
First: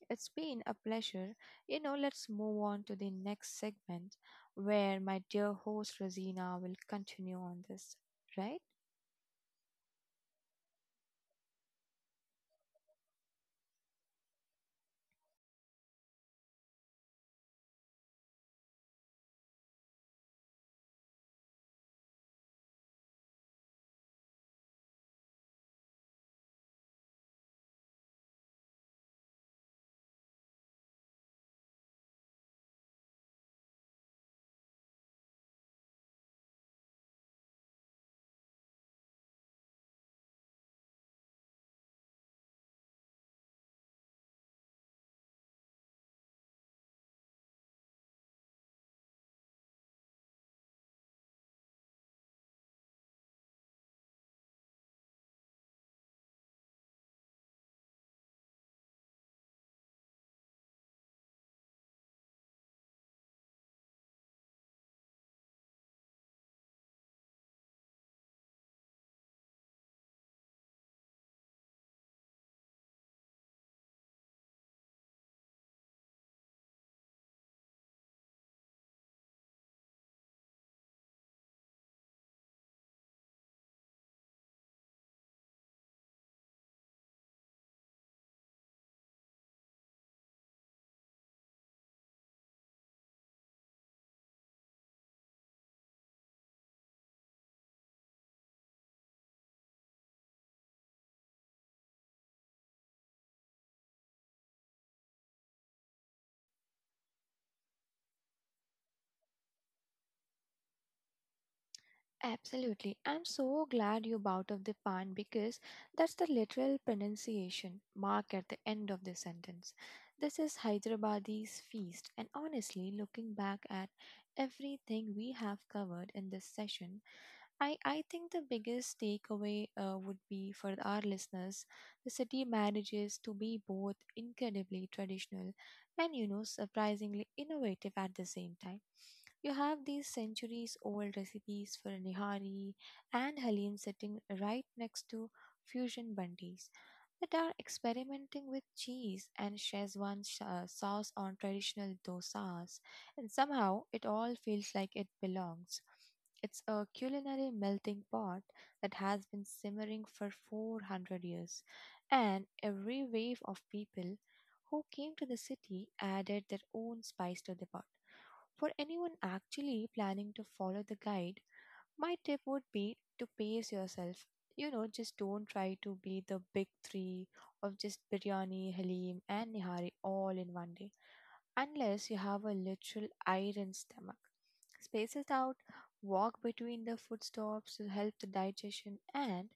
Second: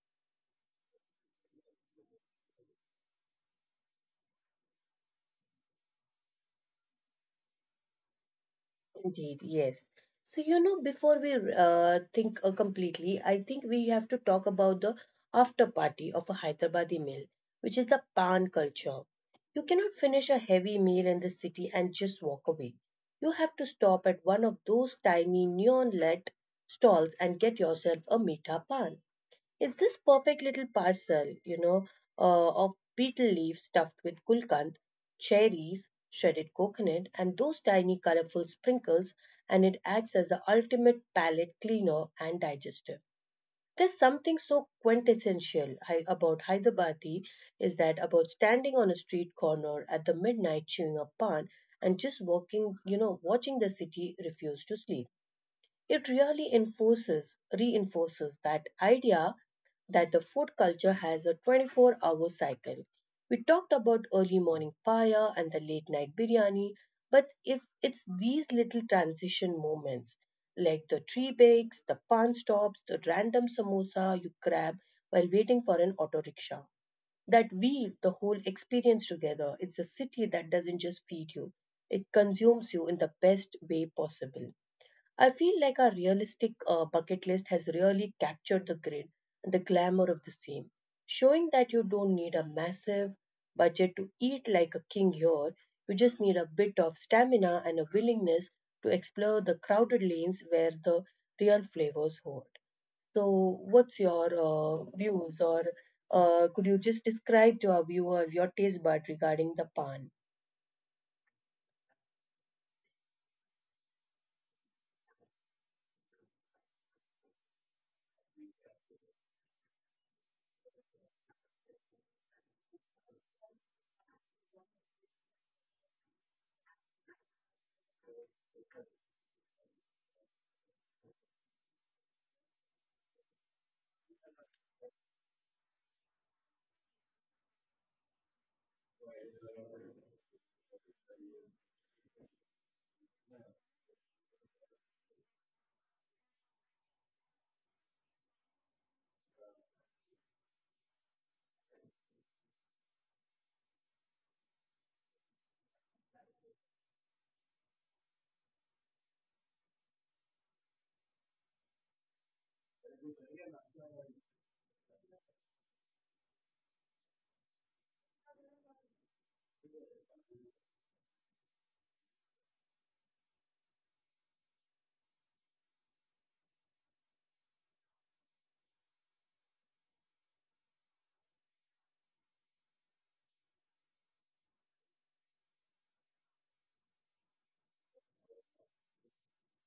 Speaker 2: It's been a pleasure. You know, let's move on to the next segment where my dear host Rosina will continue on this, right?
Speaker 1: Indeed, yes. So, you know, before we think completely, I think we have to talk about the after party of a Hyderabadi meal, which is the pan culture. You cannot finish a heavy meal in the city and just walk away. You have to stop at one of those tiny neon lit stalls and get yourself a meatha pan. It's this perfect little parcel, you know, of beetle leaves stuffed with gulkand, cherries, shredded coconut, and those tiny colorful sprinkles, and it acts as the ultimate palate cleaner and digester. There's something so quintessential about Hyderabadi is that about standing on a street corner at the midnight chewing a pan and just walking, you know, watching the city refuse to sleep. It really reinforces that idea that the food culture has a 24-hour cycle. We talked about early morning paya and the late night biryani, but if it's these little transition moments like the tree bakes, the pan stops, the random samosa you grab while waiting for an auto rickshaw that weave the whole experience together. It's a city that doesn't just feed you, it consumes you in the best way possible. I feel like our realistic bucket list has really captured the grid and the glamour of the scene, showing that you don't need a massive budget to eat like a king here. You just need a bit of stamina and a willingness to explore the crowded lanes where the real flavors hoard. So, what's your views, or could you just describe to our viewers your taste bud regarding the pan?
Speaker 2: Absolutely. I'm so glad you brought up the pan because that's the literal pronunciation mark at the end of the sentence. This is Hyderabadi's feast, and honestly, looking back at everything we have covered in this session, I think the biggest takeaway would be for our listeners the city manages to be both incredibly traditional and, you know, surprisingly innovative at the same time. You have these centuries old recipes for Nihari and Halim sitting right next to fusion bundis that are experimenting with cheese and sauce on traditional dosas, and somehow it all feels like it belongs. It's a culinary melting pot that has been simmering for 400 years, and every wave of people who came to the city added their own spice to the pot. For anyone actually planning to follow the guide, my tip would be to pace yourself. You know, just don't try to be the big three of just biryani, halim, and nihari all in one day unless you have a literal iron stomach. Space it out, walk between the food stops to help the digestion, and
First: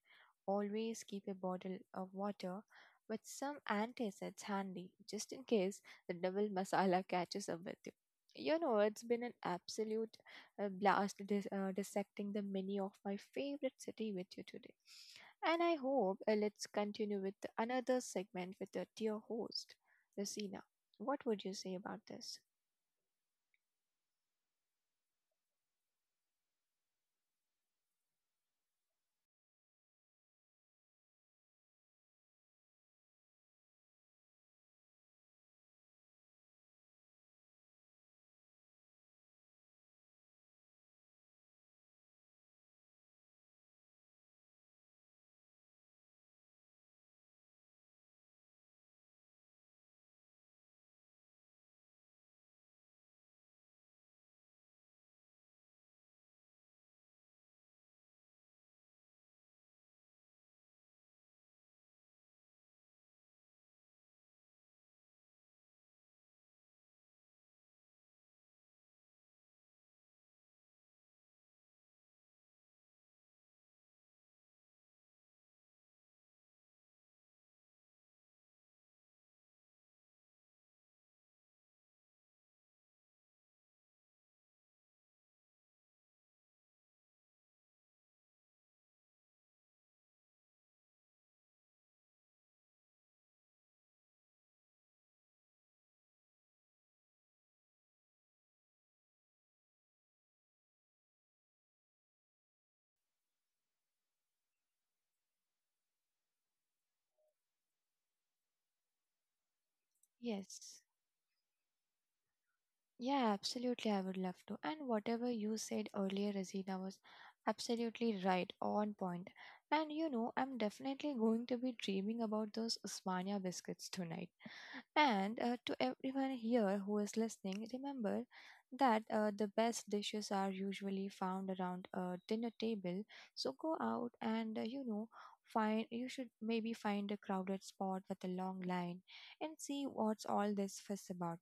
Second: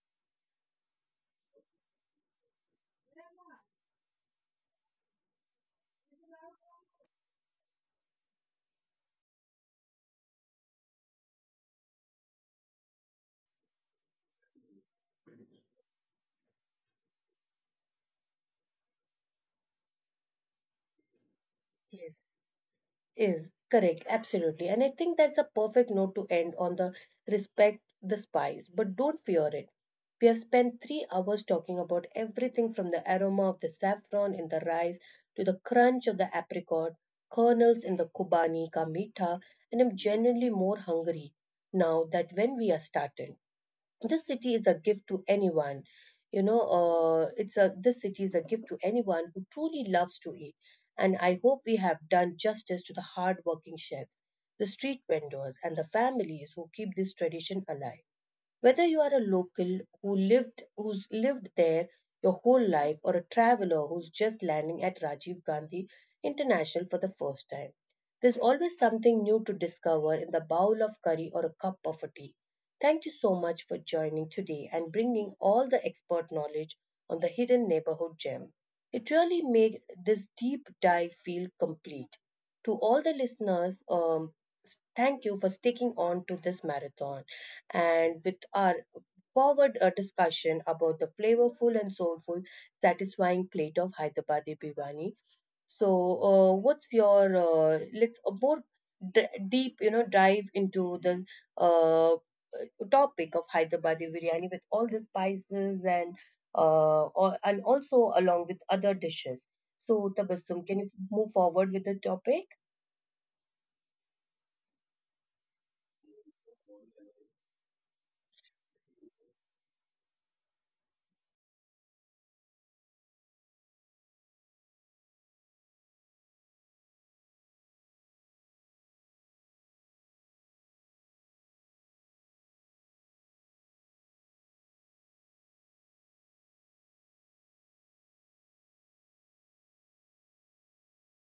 Speaker 2: always keep a bottle of water with some antacids handy just in case the double masala catches up with you. You know, it's been an absolute blast dissecting the menu of my favorite city with you today. And I hope let's continue with another segment with the dear host, Lucina. What would you say about
Speaker 1: Yes.
Speaker 2: this?
Speaker 1: Is correct, absolutely. And I think that's a perfect note to end on the respect the spice, but don't fear it. We have spent 3 hours talking about everything from the aroma of the saffron in the rice to the crunch of the apricot, kernels in the Kobani ka mitha, and I'm genuinely more hungry now that when we are started. This city is a gift to anyone, you know, it's a this city is a gift to anyone who truly loves to eat, and I hope we have done justice to the hardworking chefs, the street vendors, and the families who keep this tradition alive. Whether you are a local who's lived there your whole life, or a traveler who's just landing at Rajiv Gandhi International for the first time, there's always something new to discover in the bowl of curry or a cup of a tea. Thank you so much for joining today and bringing all the expert knowledge on the hidden neighborhood gem. It really made this deep dive feel complete. To all the listeners, thank you for sticking on to this marathon and with our forward discussion about the flavorful and soulful, satisfying plate of Hyderabadi biryani. So, what's your let's more deep, you know, dive into the uh, topic of Hyderabadi biryani with all the spices and also along with other dishes. So, Tabassum,
Speaker 2: Yes.
Speaker 1: can you move forward with the topic?
Speaker 2: Yeah, absolutely. I would love to. And whatever you said earlier, Rosina, was absolutely right, on point. And you know, I'm definitely going to be dreaming about those Usmania biscuits tonight. And to everyone here who is listening, remember that the best dishes are usually found around a dinner table. So go out and, you know, find you should maybe find a crowded spot with a long line and see what's all this fuss about.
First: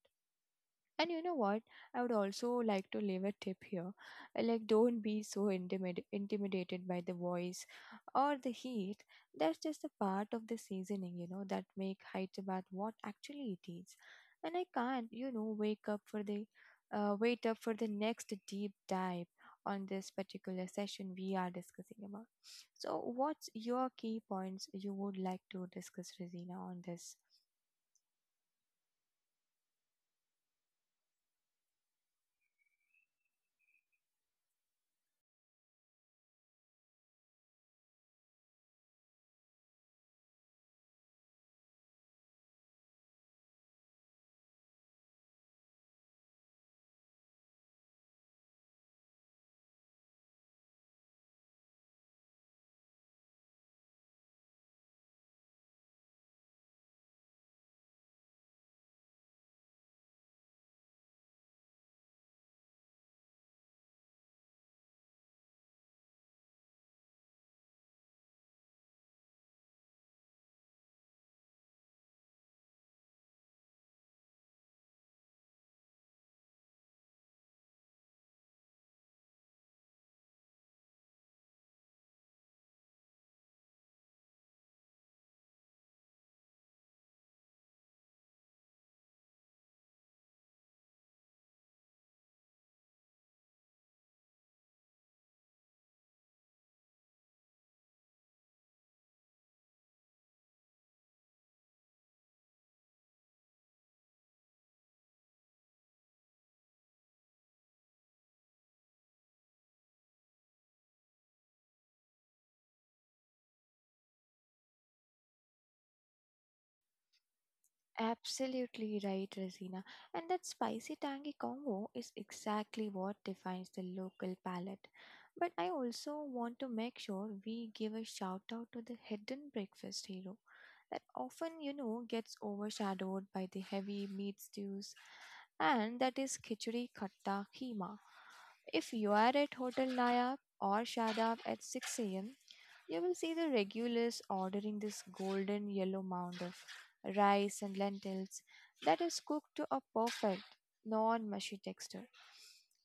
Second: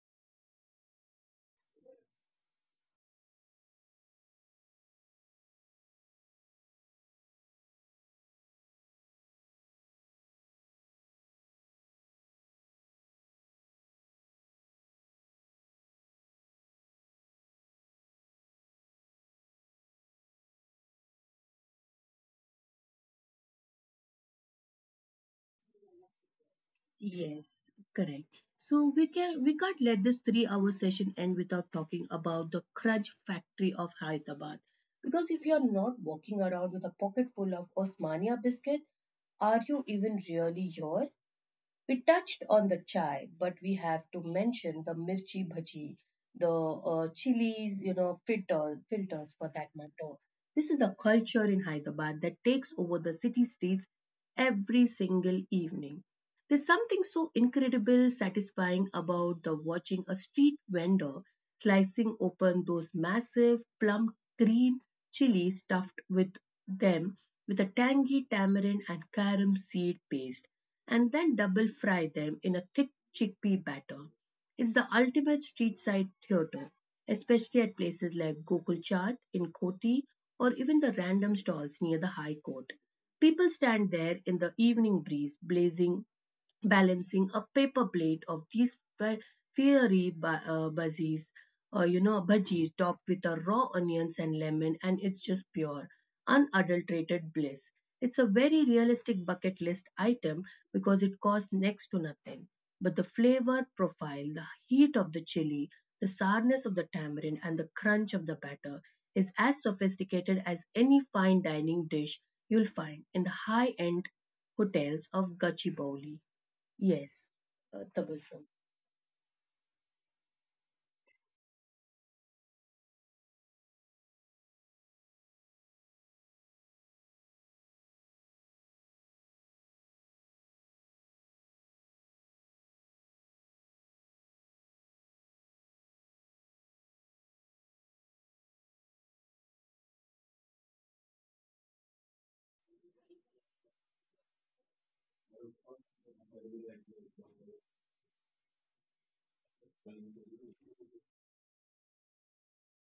Speaker 2: And you know what? I would also like to leave a tip here. Like, don't be so intimidated by the voice or the heat. That's just a part of the seasoning, you know, that make Hyderabad what actually it is. And I can't, you know, wake up for wait up for the next deep dive on this particular session we are discussing about. So, what's your key points you would like to discuss, Rosina, on this?
Speaker 1: Yes, correct. So we can't let this three-hour session end without talking about the crutch factory of Hyderabad. Because if you're not walking around with a pocket full of Osmania biscuit, are you even really here? We touched on the chai, but we have to mention the mirchi bhaji, the chilies, you know, filters for that matter. This is a culture in Hyderabad that takes over the city streets every single evening. There's something so incredible, satisfying about the watching a street vendor slicing open those massive plum green chili stuffed with them with a tangy tamarind and carom seed paste, and then double fry them in a thick chickpea batter. It's the ultimate street side theater, especially at places like Gokul Chat in Koti or even the random stalls near the High Court. People stand there in the evening breeze, blazing balancing a paper plate of these fiery buzzies, bhajis topped with a raw onions and lemon, and it's just pure, unadulterated bliss. It's a very realistic bucket list item because it costs next to nothing. But the flavor profile, the heat of the chili, the sourness of the tamarind, and the crunch of the batter is as sophisticated as any fine dining dish you'll find in the high end hotels of Gachibowli. Yes, Tabasum.
Speaker 2: Absolutely right, Rosina. And that spicy tangy combo is exactly what defines the local palate. But I also want to make sure we give a shout out to the hidden breakfast hero that often, you know, gets overshadowed by the heavy meat stews, and that is khichdi khatta keema. If you are at Hotel Nayab or Shadab at 6 a.m., you will see the regulars ordering this golden yellow mound of rice and lentils that is cooked to a perfect non-mushy texture.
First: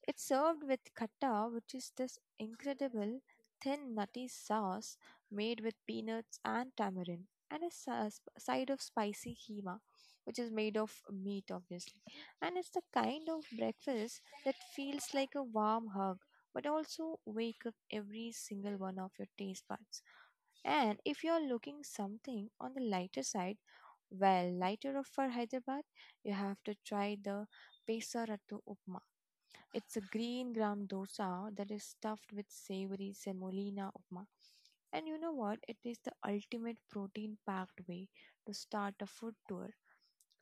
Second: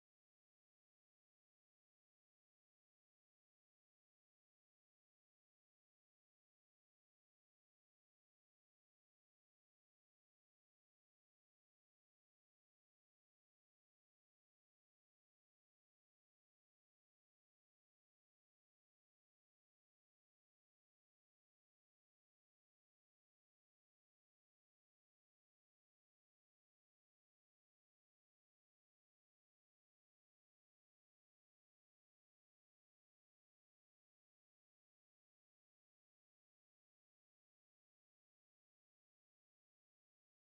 Speaker 2: It's served with khatta, which is this incredible thin nutty sauce made with peanuts and tamarind, and a side of spicy keema, which is made of meat, obviously. And it's the kind of breakfast that feels like a warm hug, but also wake up every single one of your taste buds. And if you're looking something on the lighter side, well, lighter of for Hyderabad, you have to try the Pesarattu Upma. It's a green gram dosa that is stuffed with savory semolina upma. And you know what? It is the ultimate protein packed way to start a food tour.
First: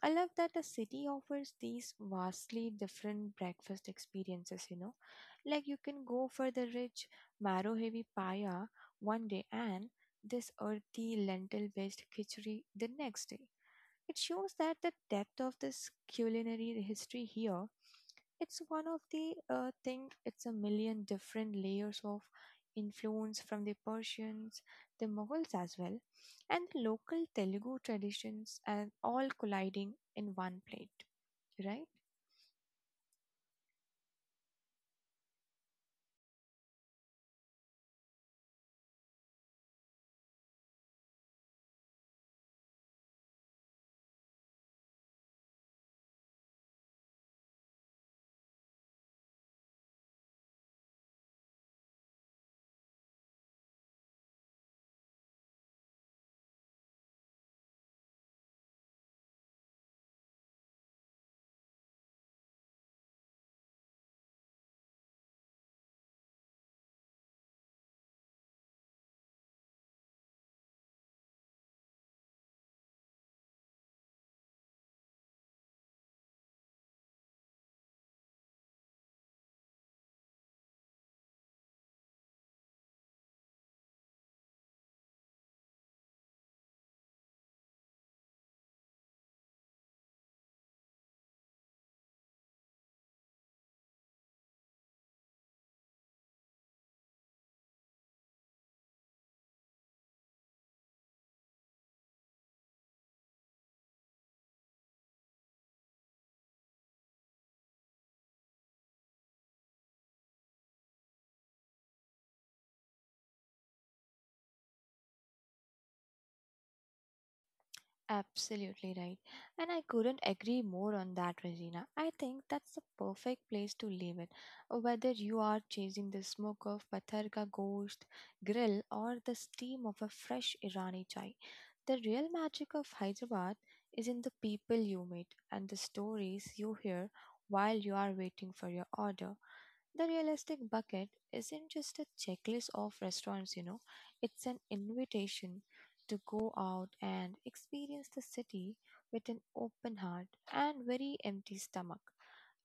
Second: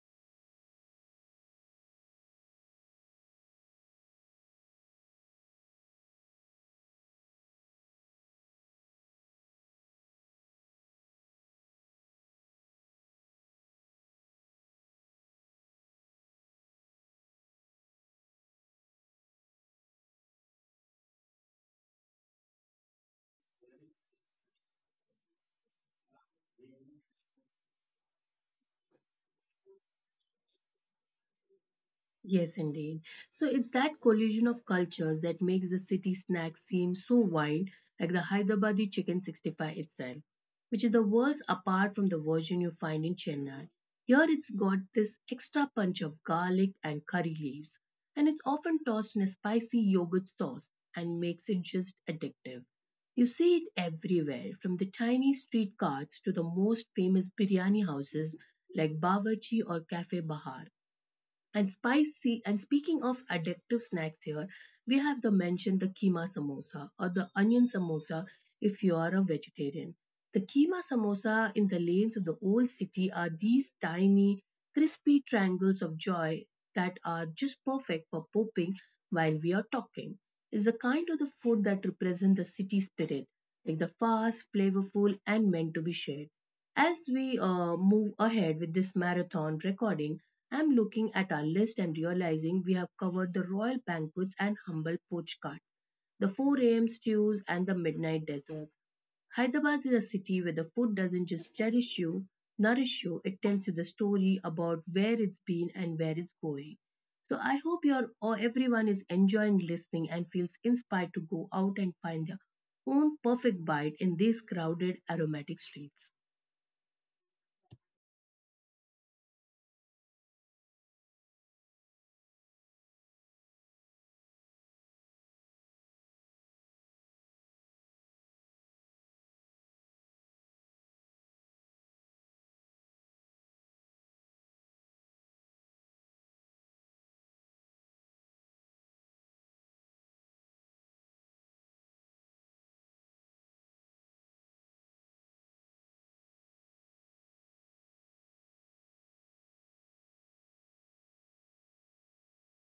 Speaker 2: I love that the city offers these vastly different breakfast experiences, you know. Like you can go for the rich marrow heavy paya one day and this earthy lentil based khichdi the next day. It shows that the depth of this culinary history here. It's one of the thing. It's a million different layers of influence from the Persians, the Mughals as well, and the local Telugu traditions, and all colliding in one plate. Right?
Speaker 1: Yes, indeed. So it's that collision of cultures that makes the city snack seem so wild, like the Hyderabadi chicken 65 itself, which is the world's apart from the version you find in Chennai. Here it's got this extra punch of garlic and curry leaves, and it's often tossed in a spicy yogurt sauce and makes it just addictive. You see it everywhere, from the tiny street carts to the most famous biryani houses like Bawarchi or Cafe Bahar. And spicy, and speaking of addictive snacks here, we have the mention the keema samosa or the onion samosa if you are a vegetarian. The keema samosa in the lanes of the old city are these tiny, crispy triangles of joy that are just perfect for popping while we are talking. It's the kind of the food that represents the city spirit, like the fast, flavorful, and meant to be shared. As we move ahead with this marathon recording, I'm looking at our list and realizing we have covered the royal banquets and humble poach carts, the 4 a.m. stews and the midnight desserts. Hyderabad is a city where the food doesn't just cherish you, nourish you, it tells you the story about where it's been and where it's going. So I hope you're or everyone is enjoying listening and feels inspired to go out and find their own perfect bite in these crowded aromatic streets.
Speaker 2: Absolutely right. And I couldn't agree more on that, Regina. I think that's the perfect place to leave it. Whether you are chasing the smoke of Patharka Ghost Grill or the steam of a fresh Irani chai, the real magic of Hyderabad is in the people you meet and the stories you hear while you are waiting for your order. The realistic bucket isn't just a checklist of restaurants, you know, it's an invitation to go out and experience the city with an open heart and very empty stomach.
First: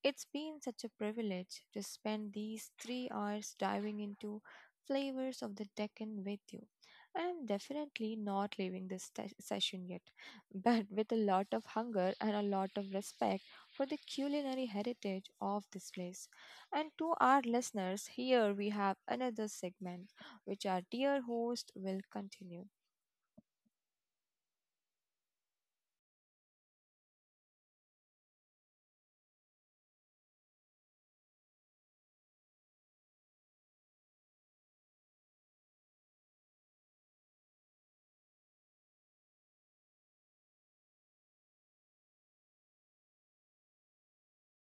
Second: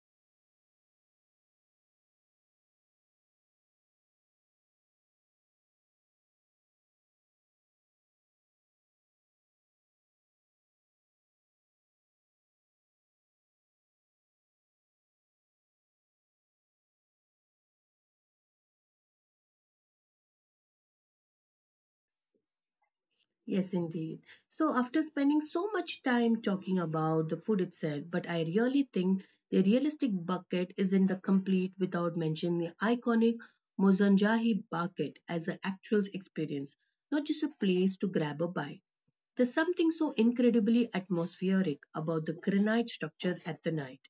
Speaker 2: It's been such a privilege to spend these 3 hours diving into flavors of the Deccan with you. And I'm definitely not leaving this session yet, but with a lot of hunger and a lot of respect for the culinary heritage of this place. And to our listeners, here we have another segment which our dear host will continue.
Speaker 1: Yes, indeed. So, after spending so much time talking about the food itself, but I really think the realistic bucket isn't the complete without mentioning the iconic Mozanjahi bucket as an actual experience, not just a place to grab a bite. There's something so incredibly atmospheric about the granite structure at the night,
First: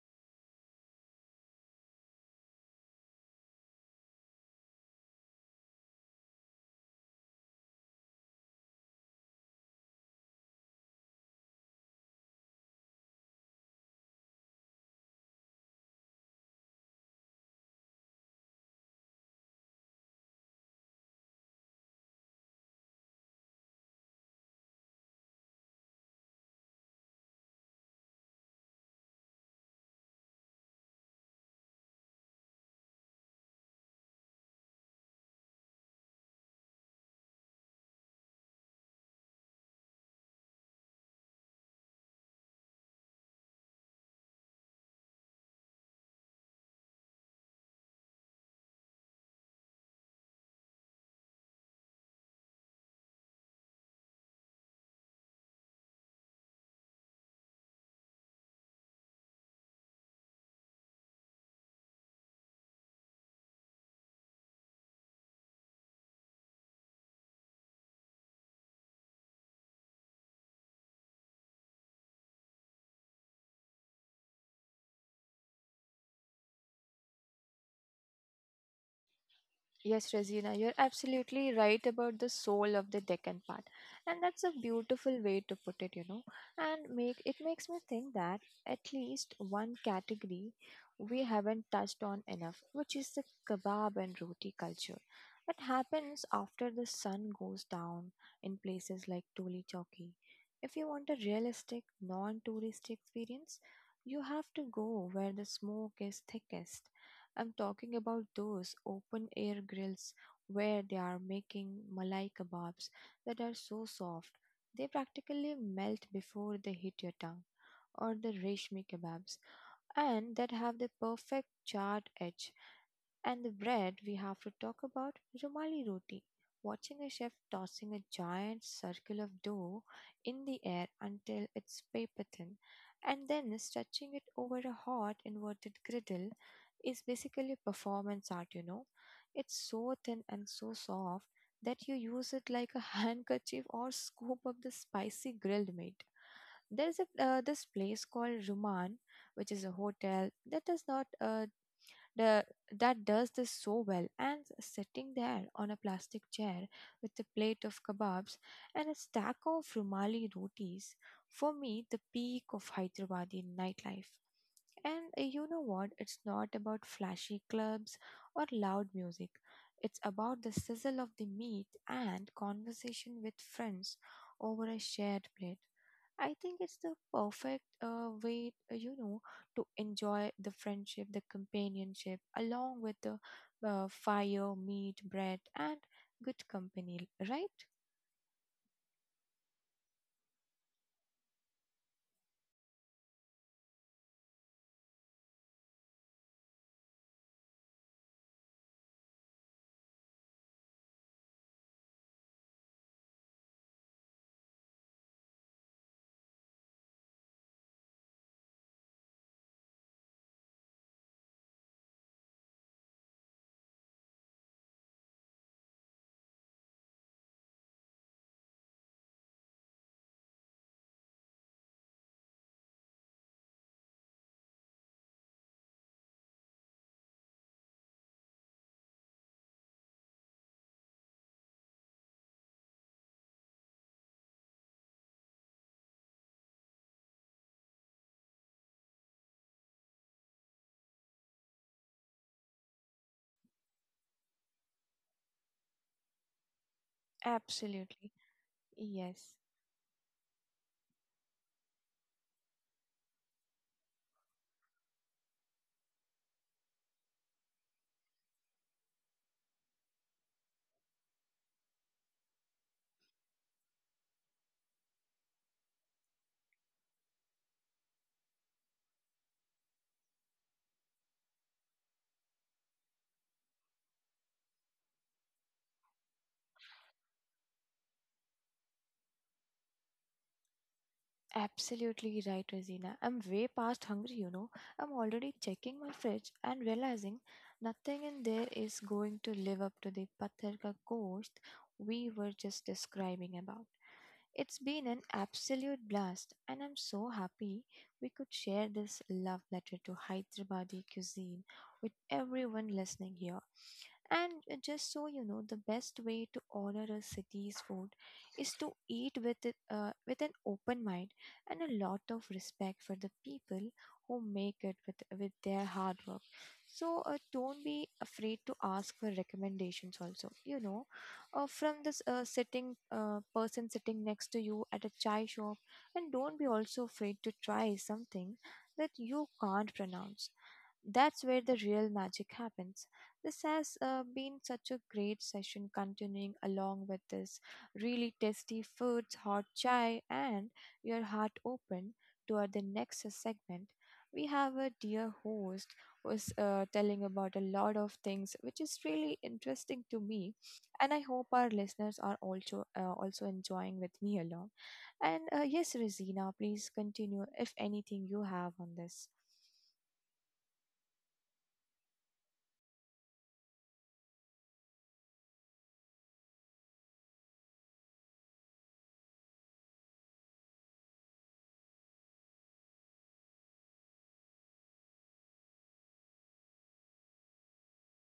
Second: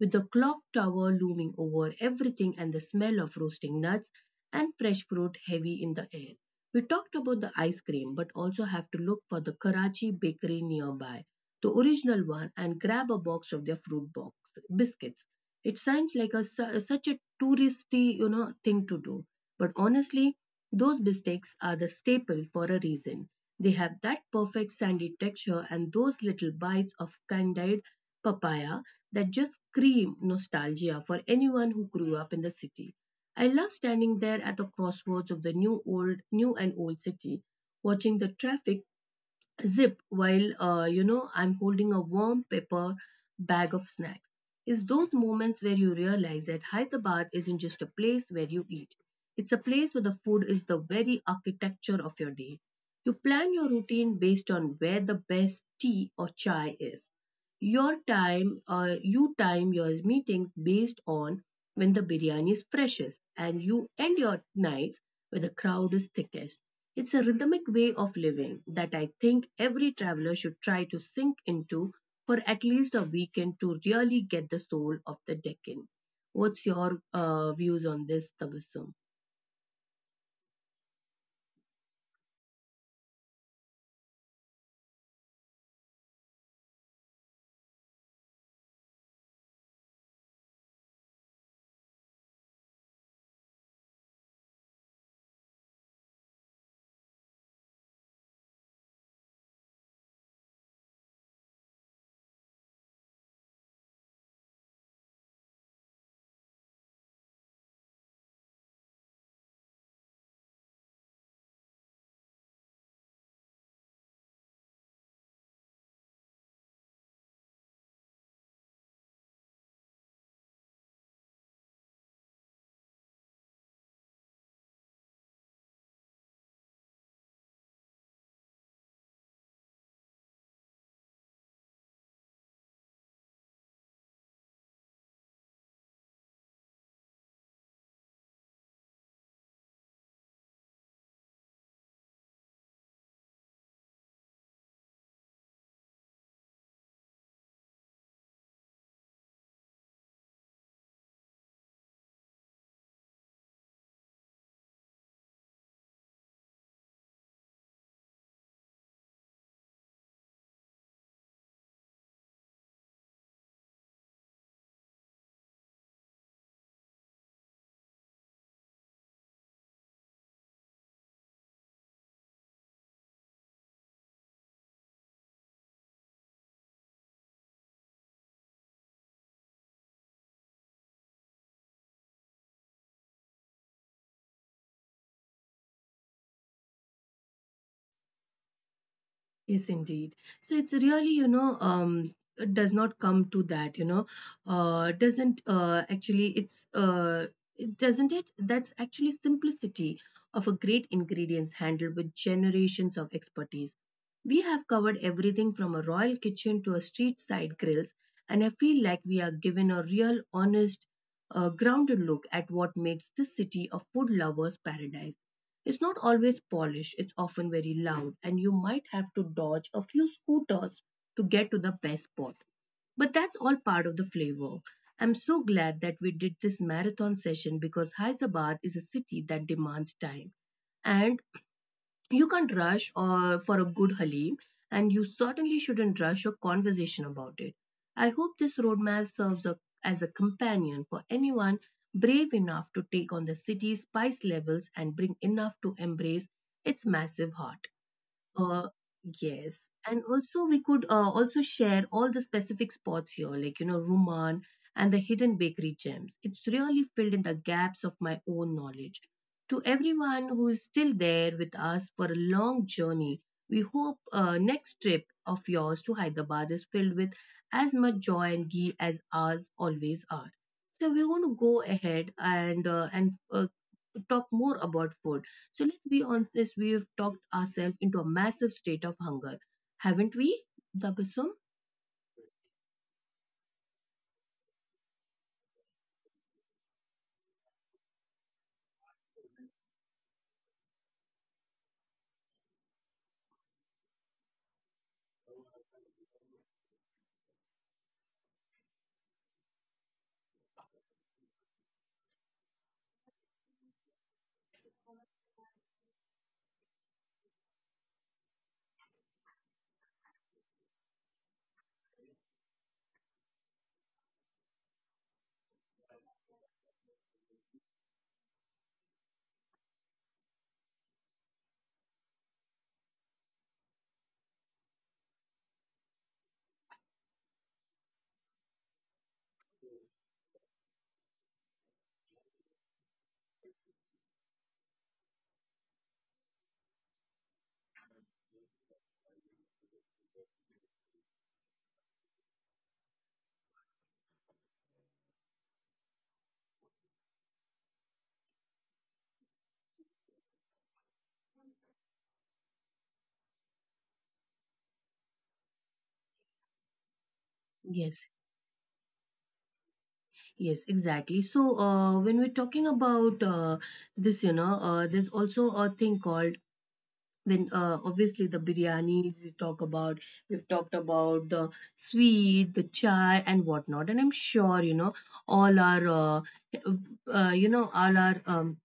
Speaker 1: with the clock tower looming over everything and the smell of roasting nuts and fresh fruit heavy in the air. We talked about the ice cream, but also have to look for the Karachi bakery nearby, the original one, and grab a box of their fruit box biscuits. It sounds like a such a touristy, you know, thing to do, but honestly, those biscuits are the staple for a reason. They have that perfect sandy texture and those little bites of candied papaya that just scream nostalgia for anyone who grew up in the city. I love standing there at the crossroads of the new old new and old city, watching the traffic zip while I'm holding a warm paper bag of snacks. It's those moments where you realize that Hyderabad isn't just a place where you eat. It's a place where the food is the very architecture of your day. You plan your routine based on where the best tea or chai is. You time your meetings based on when the biryani is freshest, and you end your nights where the crowd is thickest it's a rhythmic way of living that I think every traveler should try to sink into for at least a weekend to really get the soul of the Deccan. What's your views on this, Tabassum?
Speaker 2: Yes, Razina, you're absolutely right about the soul of the Deccan part. And that's a beautiful way to put it, you know. And make it makes me think that at least one category we haven't touched on enough, which is the kebab and roti culture. It happens after the sun goes down in places like Toli Chowki. If you want a realistic, non-touristy experience, you have to go where the smoke is thickest. I'm talking about those open air grills where they are making malai kebabs that are so soft they practically melt before they hit your tongue, or the reshmi kebabs, and that have the perfect charred edge. And the bread, we have to talk about Rumali roti. Watching a chef tossing a giant circle of dough in the air until it's paper thin and then stretching it over a hot inverted griddle is basically performance art, you know. It's so thin and so soft that you use it like a handkerchief or scoop up the spicy grilled meat. There's a this place called Ruman, which is a hotel that does not the, that does this so well. And sitting there on a plastic chair with a plate of kebabs and a stack of Rumali rotis, for me, the peak of Hyderabadi nightlife. And You know what? It's not about flashy clubs or loud music. It's about the sizzle of the meat and conversation with friends over a shared plate. I think it's the perfect way, to enjoy the friendship, the companionship, along with the fire, meat, bread, and good company, right?
Speaker 1: Yes, indeed. So it's really, you know, it does not come to that, you know, uh, doesn't uh, actually, it's, uh, doesn't it? That's actually simplicity of a great ingredients handled with generations of expertise. We have covered everything from a royal kitchen to a street side grills, and I feel like we are given a real, honest, grounded look at what makes this city a food lover's paradise. It's not always polished, it's often very loud, and you might have to dodge a few scooters to get to the best spot. But that's all part of the flavor. I'm so glad that we did this marathon session because Hyderabad is a city that demands time and you can't rush or for a good Halim, and you certainly shouldn't rush a conversation about it. I hope this roadmap serves a, as a companion for anyone brave enough to take on the city's spice levels and bring enough to embrace its massive heart. Uh,
Speaker 2: Absolutely.
Speaker 1: yes.
Speaker 2: Yes.
Speaker 1: And also, we could also share all the specific spots here, like, you know, Ruman and the hidden bakery gems. It's really filled in the gaps of my own knowledge. To everyone who is still there with us for a long journey, we hope next trip of yours to Hyderabad is filled with as much joy and ghee as ours always are. So we want to go ahead and talk more about food so let's be honest, we have talked ourselves into a massive state of hunger, haven't we, Dabasum?
Speaker 2: Absolutely right, Rosina. I'm way past hungry, you know. I'm already checking my fridge and realizing nothing in there is going to live up to the Pathar ka ghost we were just describing about. It's been an absolute blast, and I'm so happy we could share this love letter to Hyderabadi cuisine with everyone listening here. And Just so you know, the best way to honor a city's food is to eat with it, with an open mind and a lot of respect for the people who make it with their hard work. So don't be afraid to ask for recommendations. Also, you know, from this sitting person sitting next to you at a chai shop, and don't be also afraid to try something that you can't pronounce. That's where the real magic happens. This has been such a great session, continuing along with this really tasty foods, hot chai, and your heart open toward the next segment. We have a dear host was telling about a lot of things which is really interesting to me, and I hope our listeners are also also enjoying with me along. And Yes, Rosina, please continue
Speaker 1: Yes,
Speaker 2: if anything you have on this.
Speaker 1: yes, exactly. So when we're talking about this, you know, there's also a thing called when obviously the biryanis we talk about, we've talked about the sweet, the chai, and whatnot. And I'm sure you know all our, all our um,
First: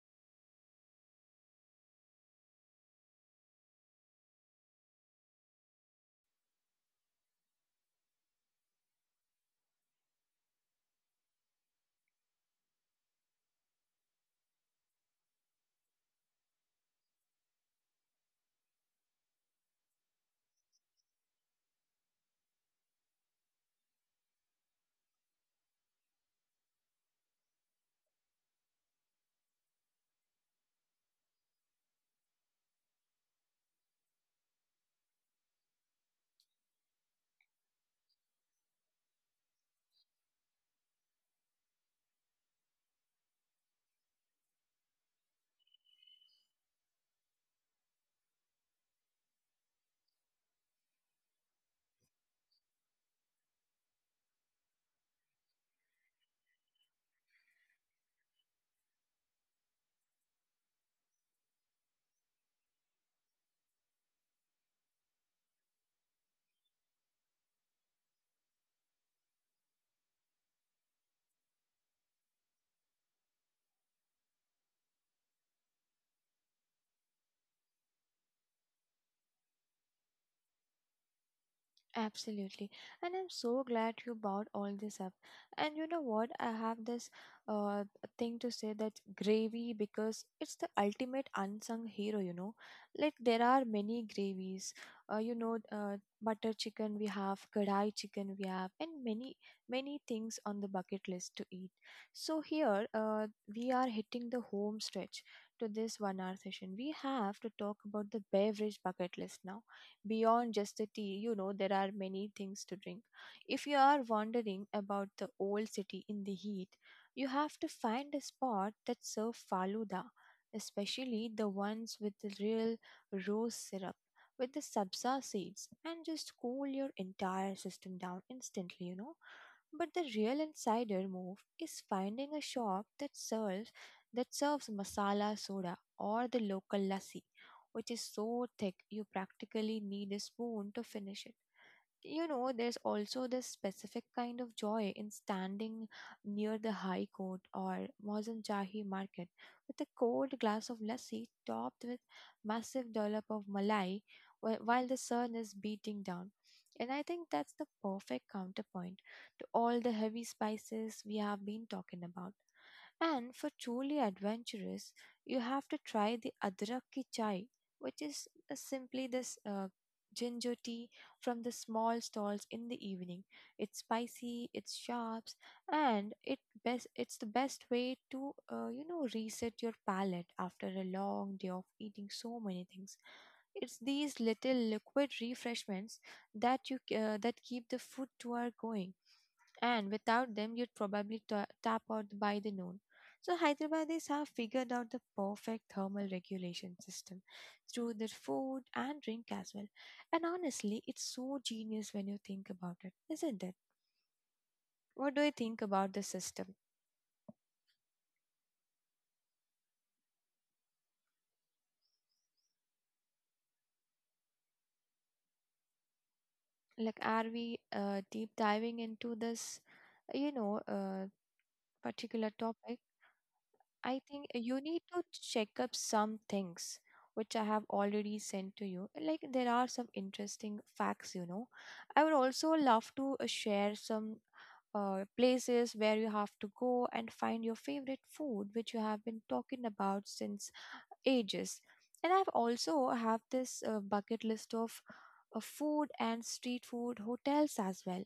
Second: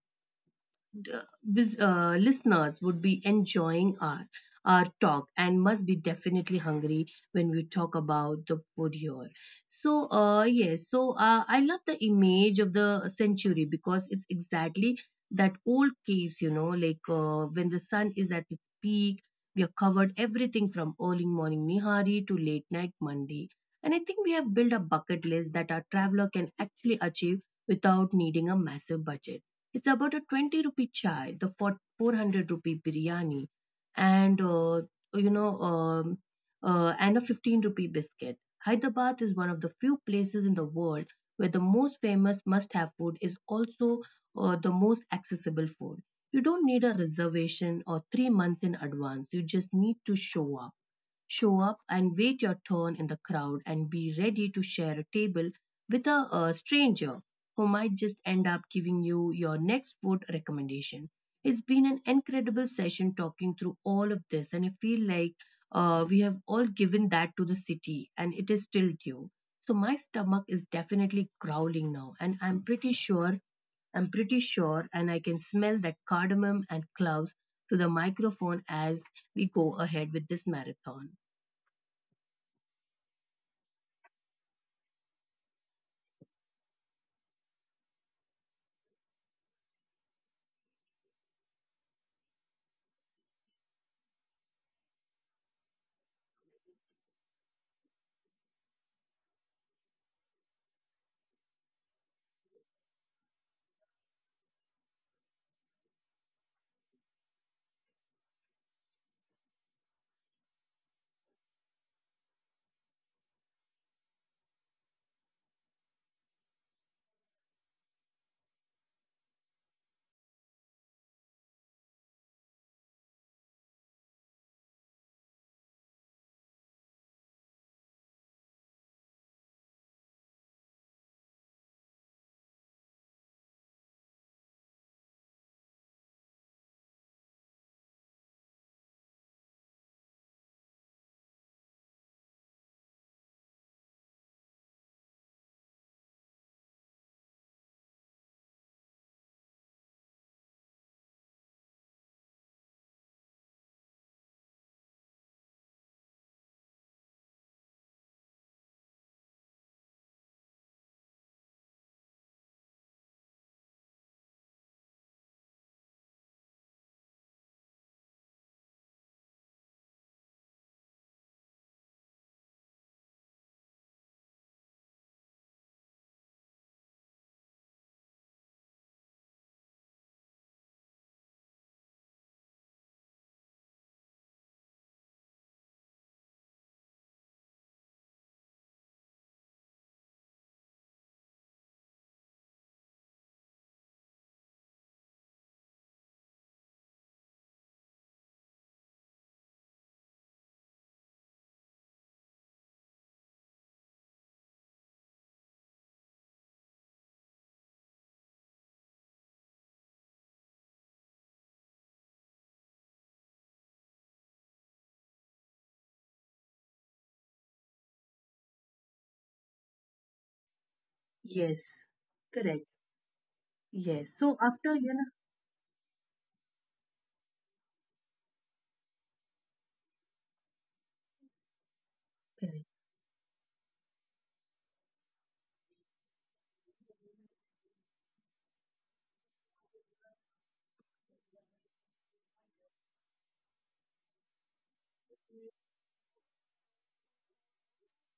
Speaker 1: uh, listeners would be enjoying our talk and must be definitely hungry when we talk about the food here. So, yes, so I love the image of the century because it's exactly that old caves, you know, like when the sun is at its peak, we have covered everything from early morning Nihari to late night Mandi. And I think we have built a bucket list that our traveler can actually achieve without needing a massive budget. It's about a 20 rupee chai, the 400 rupee biryani, and you know, um, and a 15 rupee biscuit. Hyderabad is one of the few places in the world where the most famous must have food is also the most accessible food. You don't need a reservation or 3 months in advance. You just need to show up. Show up and wait your turn in the crowd and be ready to share a table with a stranger who might just end up giving you your next food recommendation. It's been an incredible session talking through all of this, and I feel like we have all given that to the city and it is still due. So, my stomach is definitely growling now, and I'm pretty sure, and I can smell that cardamom and cloves through the microphone as we go ahead with this marathon.
Speaker 2: Absolutely. And I'm so glad you brought all this up. And you know what? I have this uh thing to say that gravy because it's the ultimate unsung hero, you know. Like there are many gravies. Uh, you know, uh, Butter chicken we have, kadai chicken we have, and many things on the bucket list to eat. So here, we are hitting the home stretch to this 1 hour session. We have to talk about the beverage bucket list now. Beyond just the tea, you know, there are many things to drink. If you are wandering about the old city in the heat, you have to find a spot that serves faluda, especially the ones with the real rose syrup with the sabza seeds, and just cool your entire system down instantly, you know. But the real insider move is finding a shop that serves masala soda or the local lassi, which is so thick you practically need a spoon to finish it. You know, there's also this specific kind of joy in standing near the High Court or Mauzam Jahi market with a cold glass of lassi topped with massive dollop of malai while the sun is beating down. And I think that's the perfect counterpoint to all the heavy spices we have been talking about. And for truly adventurous, you have to try the Adrak ki chai, which is simply this ginger tea from the small stalls in the evening. It's spicy, it's sharp, and it's the best way to reset your palate after a long day of eating so many things. It's these little liquid refreshments that you that keep the food tour going, and without them you'd probably ta tap out by the noon. So Hyderabadis have figured out the perfect thermal regulation system through their food and drink as well. And honestly, it's so genius when you think about it, isn't it? What do you think about the system? Like, are we deep diving into this, you know, uh,
Speaker 1: Yes,
Speaker 2: particular
Speaker 1: correct.
Speaker 2: topic?
Speaker 1: Yes.
Speaker 2: I
Speaker 1: So
Speaker 2: think you
Speaker 1: after, you
Speaker 2: need
Speaker 1: know,
Speaker 2: to check up some things which I have already sent to you. Like there are some interesting facts, you know. I would also
Speaker 1: correct.
Speaker 2: love to share some places where you have to go and find your favorite food, which you have been talking about since ages. And I've also have this bucket list of food and street food hotels as well.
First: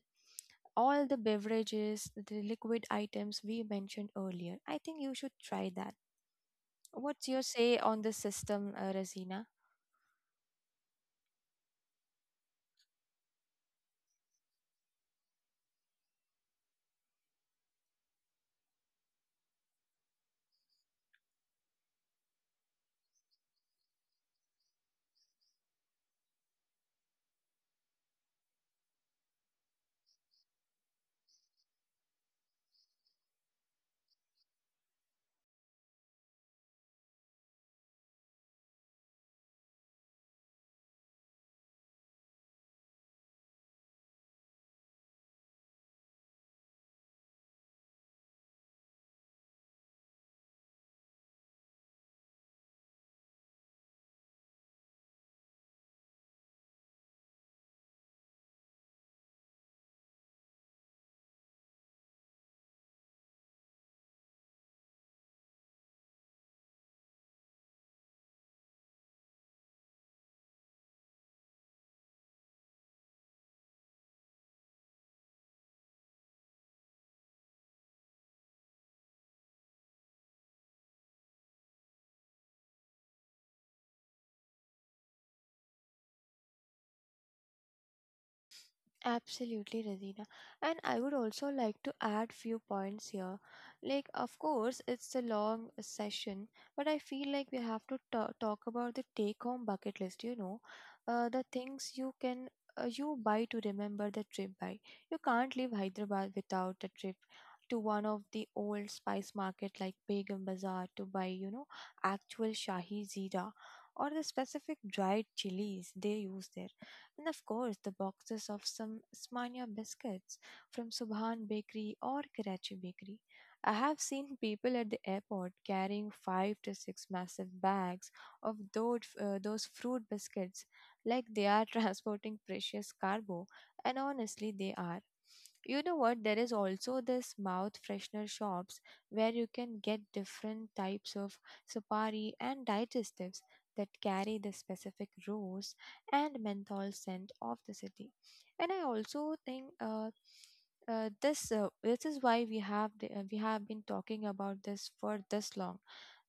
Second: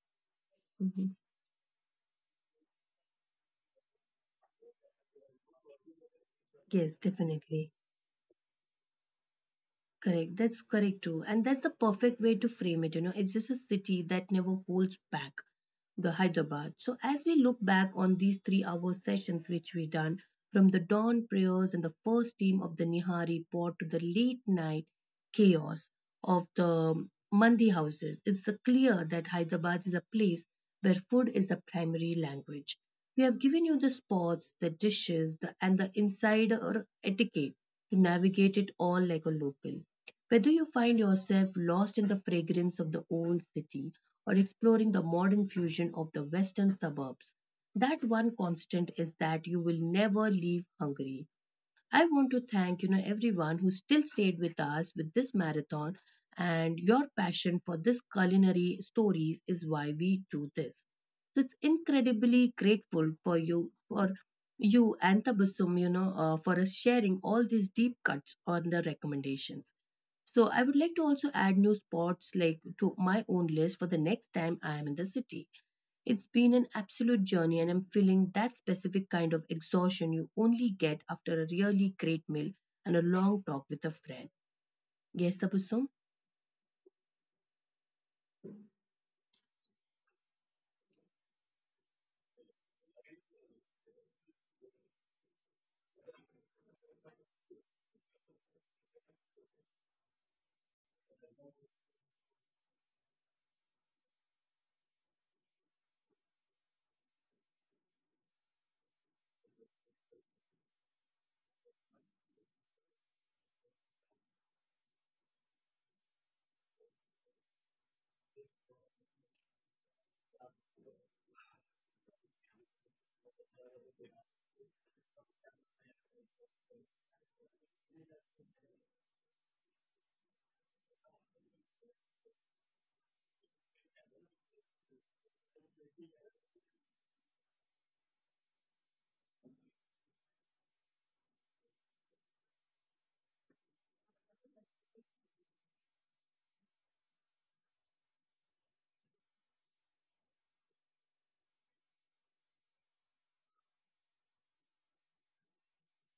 Speaker 2: All
Speaker 1: Mhm.
Speaker 2: the beverages, the liquid items we mentioned earlier. I think you should try that.
Speaker 1: Yes,
Speaker 2: What's your
Speaker 1: definitely.
Speaker 2: say on this system, Razina?
Speaker 1: Correct. That's correct too. And that's the perfect way to frame it. You know, it's just a city that never holds back. The Hyderabad. So as we look back on these 3 hour sessions which we done, from the dawn prayers and the first team of the Nihari port to the late night chaos of the Mandi houses, it's clear that Hyderabad is a place where food is the primary language. We have given you the spots, the dishes, and the insider etiquette to navigate it all like a local. Whether you find yourself lost in the fragrance of the old city or exploring the modern fusion of the western suburbs, that one constant is that you will never leave Hungary. I want to thank you know everyone who still stayed with us with this marathon and your passion for this culinary stories is why we do this. So it's incredibly grateful for you and Tabassum, you know, for us sharing all these deep cuts on the recommendations. So I would like to also add new spots like to my own list for the next time I am in the city. It's been an absolute journey and I'm feeling that specific kind of exhaustion you only get after a really great meal and a long talk with a friend. Yes, Tabasum?
Speaker 2: Absolutely, Razina. And I would also like to add few points here. Like, of course, it's a long session, but I feel like we have to talk about the take-home bucket list. You know, the things you buy to remember the trip by. You can't leave Hyderabad without a trip to one of the old spice market like Begum Bazaar to buy, you know, actual Shahi Zira or the specific dried chilies they use there, and of course the boxes of some Smania biscuits from Subhan Bakery or Karachi Bakery. I have seen people at the airport carrying 5 to 6 massive bags of those fruit biscuits like they are transporting precious cargo, and honestly, they are. You know what? There is also this mouth freshener shops where you can get different types of supari and digestives that carry the specific rows and menthol scent of the city. And I also think this is why we have been talking about this for this long.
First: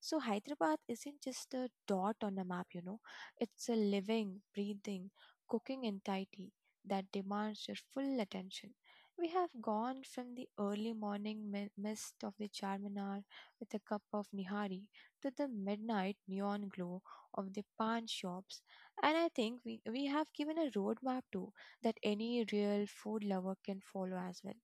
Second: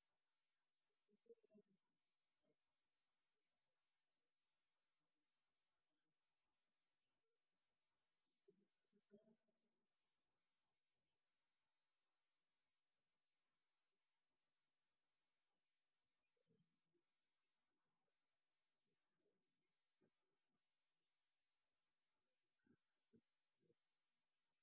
Speaker 2: So Hyderabad isn't just a dot on a map, you know. It's a living, breathing, cooking entity that demands your full attention. We have gone from the early morning mist of the Charminar with a cup of nihari to the midnight neon glow of the pan shops, and I think we have given a roadmap too that any real food lover can follow as well.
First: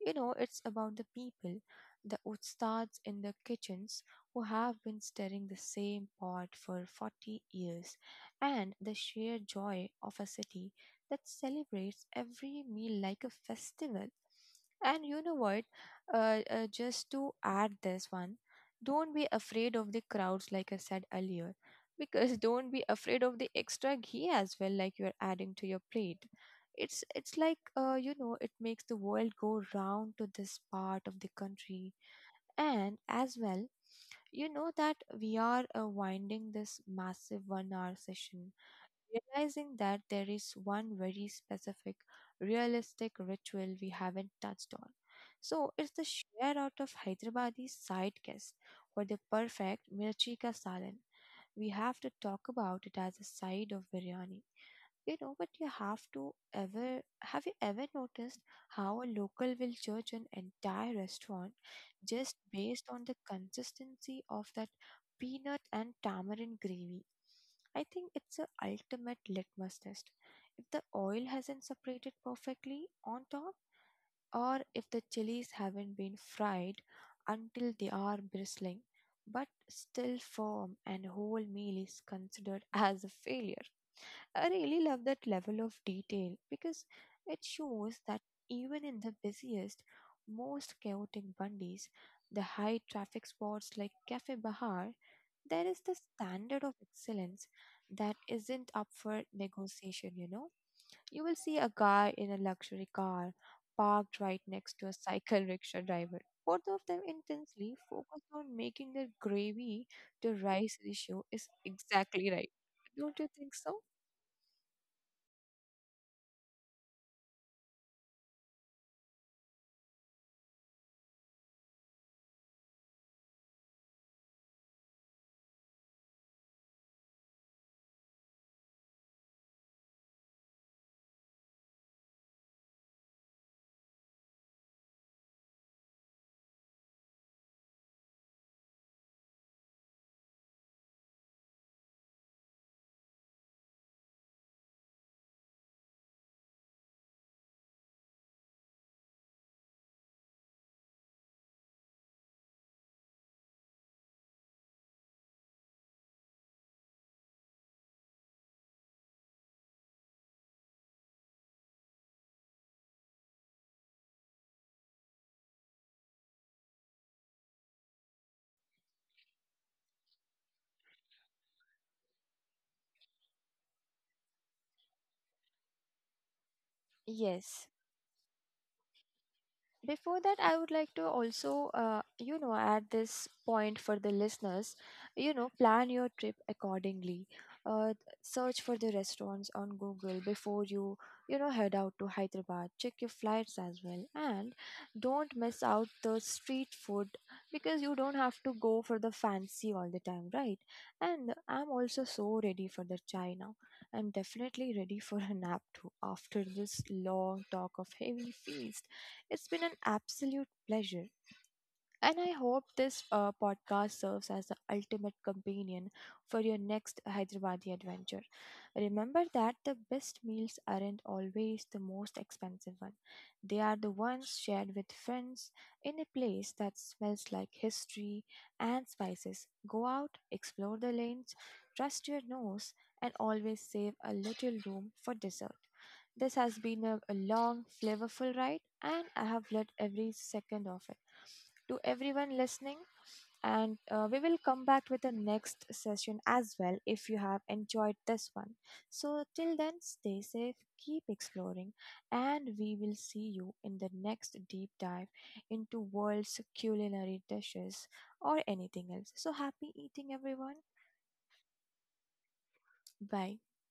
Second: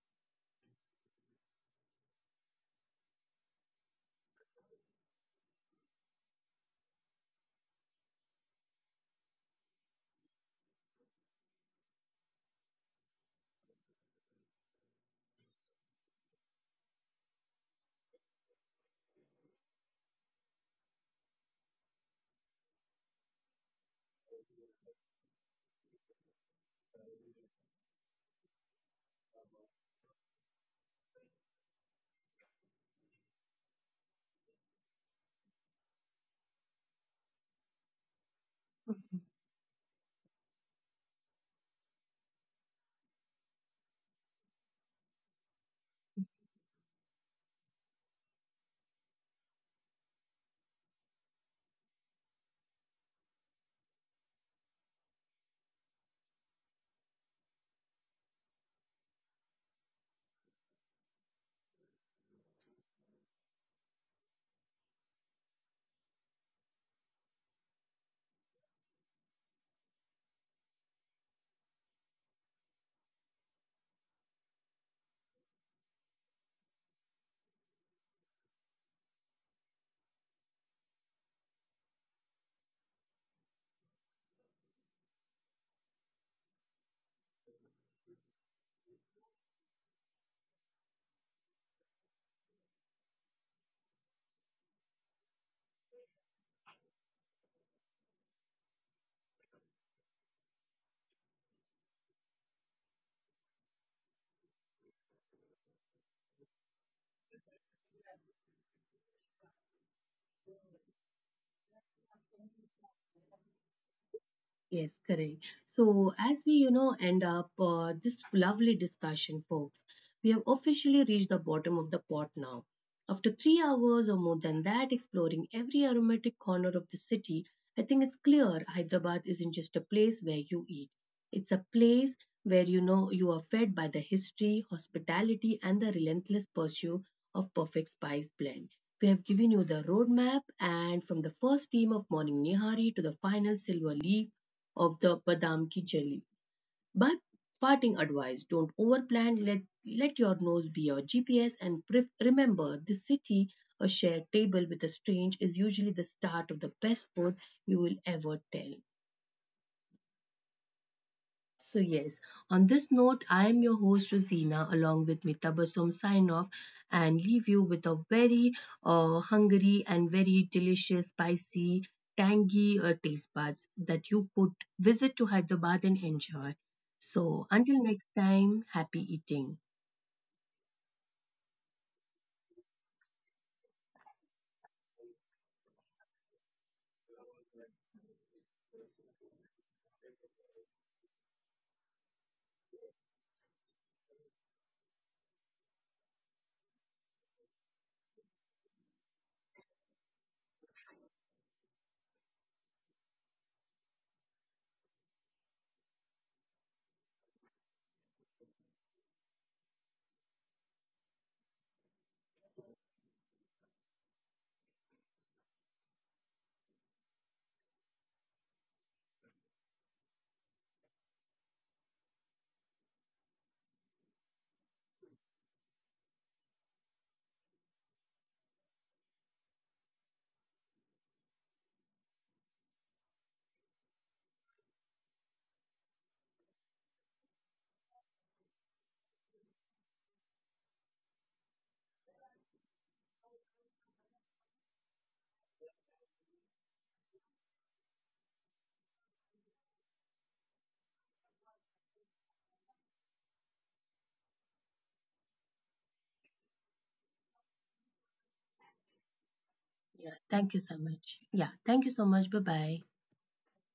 Speaker 2: You know, it's about the people, the ustads in the kitchens who have been stirring the same pot for 40 years, and the sheer joy of a city that celebrates every meal like a festival. And you know what? Just to add this one, don't be afraid of the crowds, like I said earlier, because don't be afraid of the extra ghee as well, like you're adding to your plate. It's like you know, it makes the world go round to this part of the country, and as well, you know that we are winding this massive 1-hour session, realizing that there is one very specific, realistic ritual we haven't touched on. So it's the share out of Hyderabadi side guest for the perfect mirchi ka salan. We have to talk about it as a side of biryani. You know, but you have to ever have you ever noticed how a local will judge an entire restaurant just based on the consistency of that peanut and tamarind gravy? I think it's a ultimate litmus test. If the oil hasn't separated perfectly on top, or if the chilies haven't been fried until they are bristling, but still firm, and whole meal is considered as a failure. I really love that level of detail because it shows that even in the busiest, most chaotic Bundis, the high traffic spots like Cafe Bahar, there is the standard of excellence that isn't up for negotiation, you know? You will see a guy in a luxury car parked right next to a cycle rickshaw driver. Both of them intensely focused on making their gravy to rice ratio is exactly right. Don't you think so?
Speaker 1: Yes, correct. So, as we, you know, end up this lovely discussion, folks, we have officially reached the bottom of the pot now. After 3 hours or more than that, exploring every aromatic corner of the city, I think it's clear Hyderabad isn't just a place where you eat. It's a place where you know you are fed by the history, hospitality, and the relentless pursuit of perfect spice blend. We have given you the roadmap, and from the first team of Morning Nihari to the final silver leaf of the badam ki jelly. But parting advice, don't overplan, let your nose be your GPS and remember this city, a shared table with a strange is usually the start of the best food you will ever tell. So, yes, on this note, I am your host, Rosina, along with me, Tabasum, sign off and leave you with a very hungry and very delicious, spicy, tangy taste buds that you could visit to Hyderabad and enjoy. So,
Speaker 2: Yes.
Speaker 1: until next time, happy eating.
Speaker 2: Before that, I would like to also, you know, add this point for the listeners. You know, plan your trip accordingly. Uh, Search for the restaurants on Google before you, you know, head out to Hyderabad. Check your flights as well, and don't miss out the street food because you don't have to go for the fancy all the time, right? And I'm also so ready for the chai now. I'm definitely ready for a nap too after this long talk of heavy feast. It's been an absolute pleasure. And I hope this podcast serves as the ultimate companion for your next Hyderabadi adventure. Remember that the best meals aren't always the most expensive one. They are the ones shared with friends in a place that smells like history and spices. Go out, explore the lanes, trust your nose, and always save a little room for dessert. This has been a long, flavorful ride, and I have loved every second of it. To everyone listening, And we will come back with the next session as well if you have enjoyed this one. So, till then, stay safe, keep exploring, and we will see you in the next deep dive into world's culinary dishes or anything else. So, happy
Speaker 1: Yeah,
Speaker 2: eating,
Speaker 1: thank
Speaker 2: everyone.
Speaker 1: you so much. Yeah, thank you so much. Bye bye.
Speaker 2: Bye.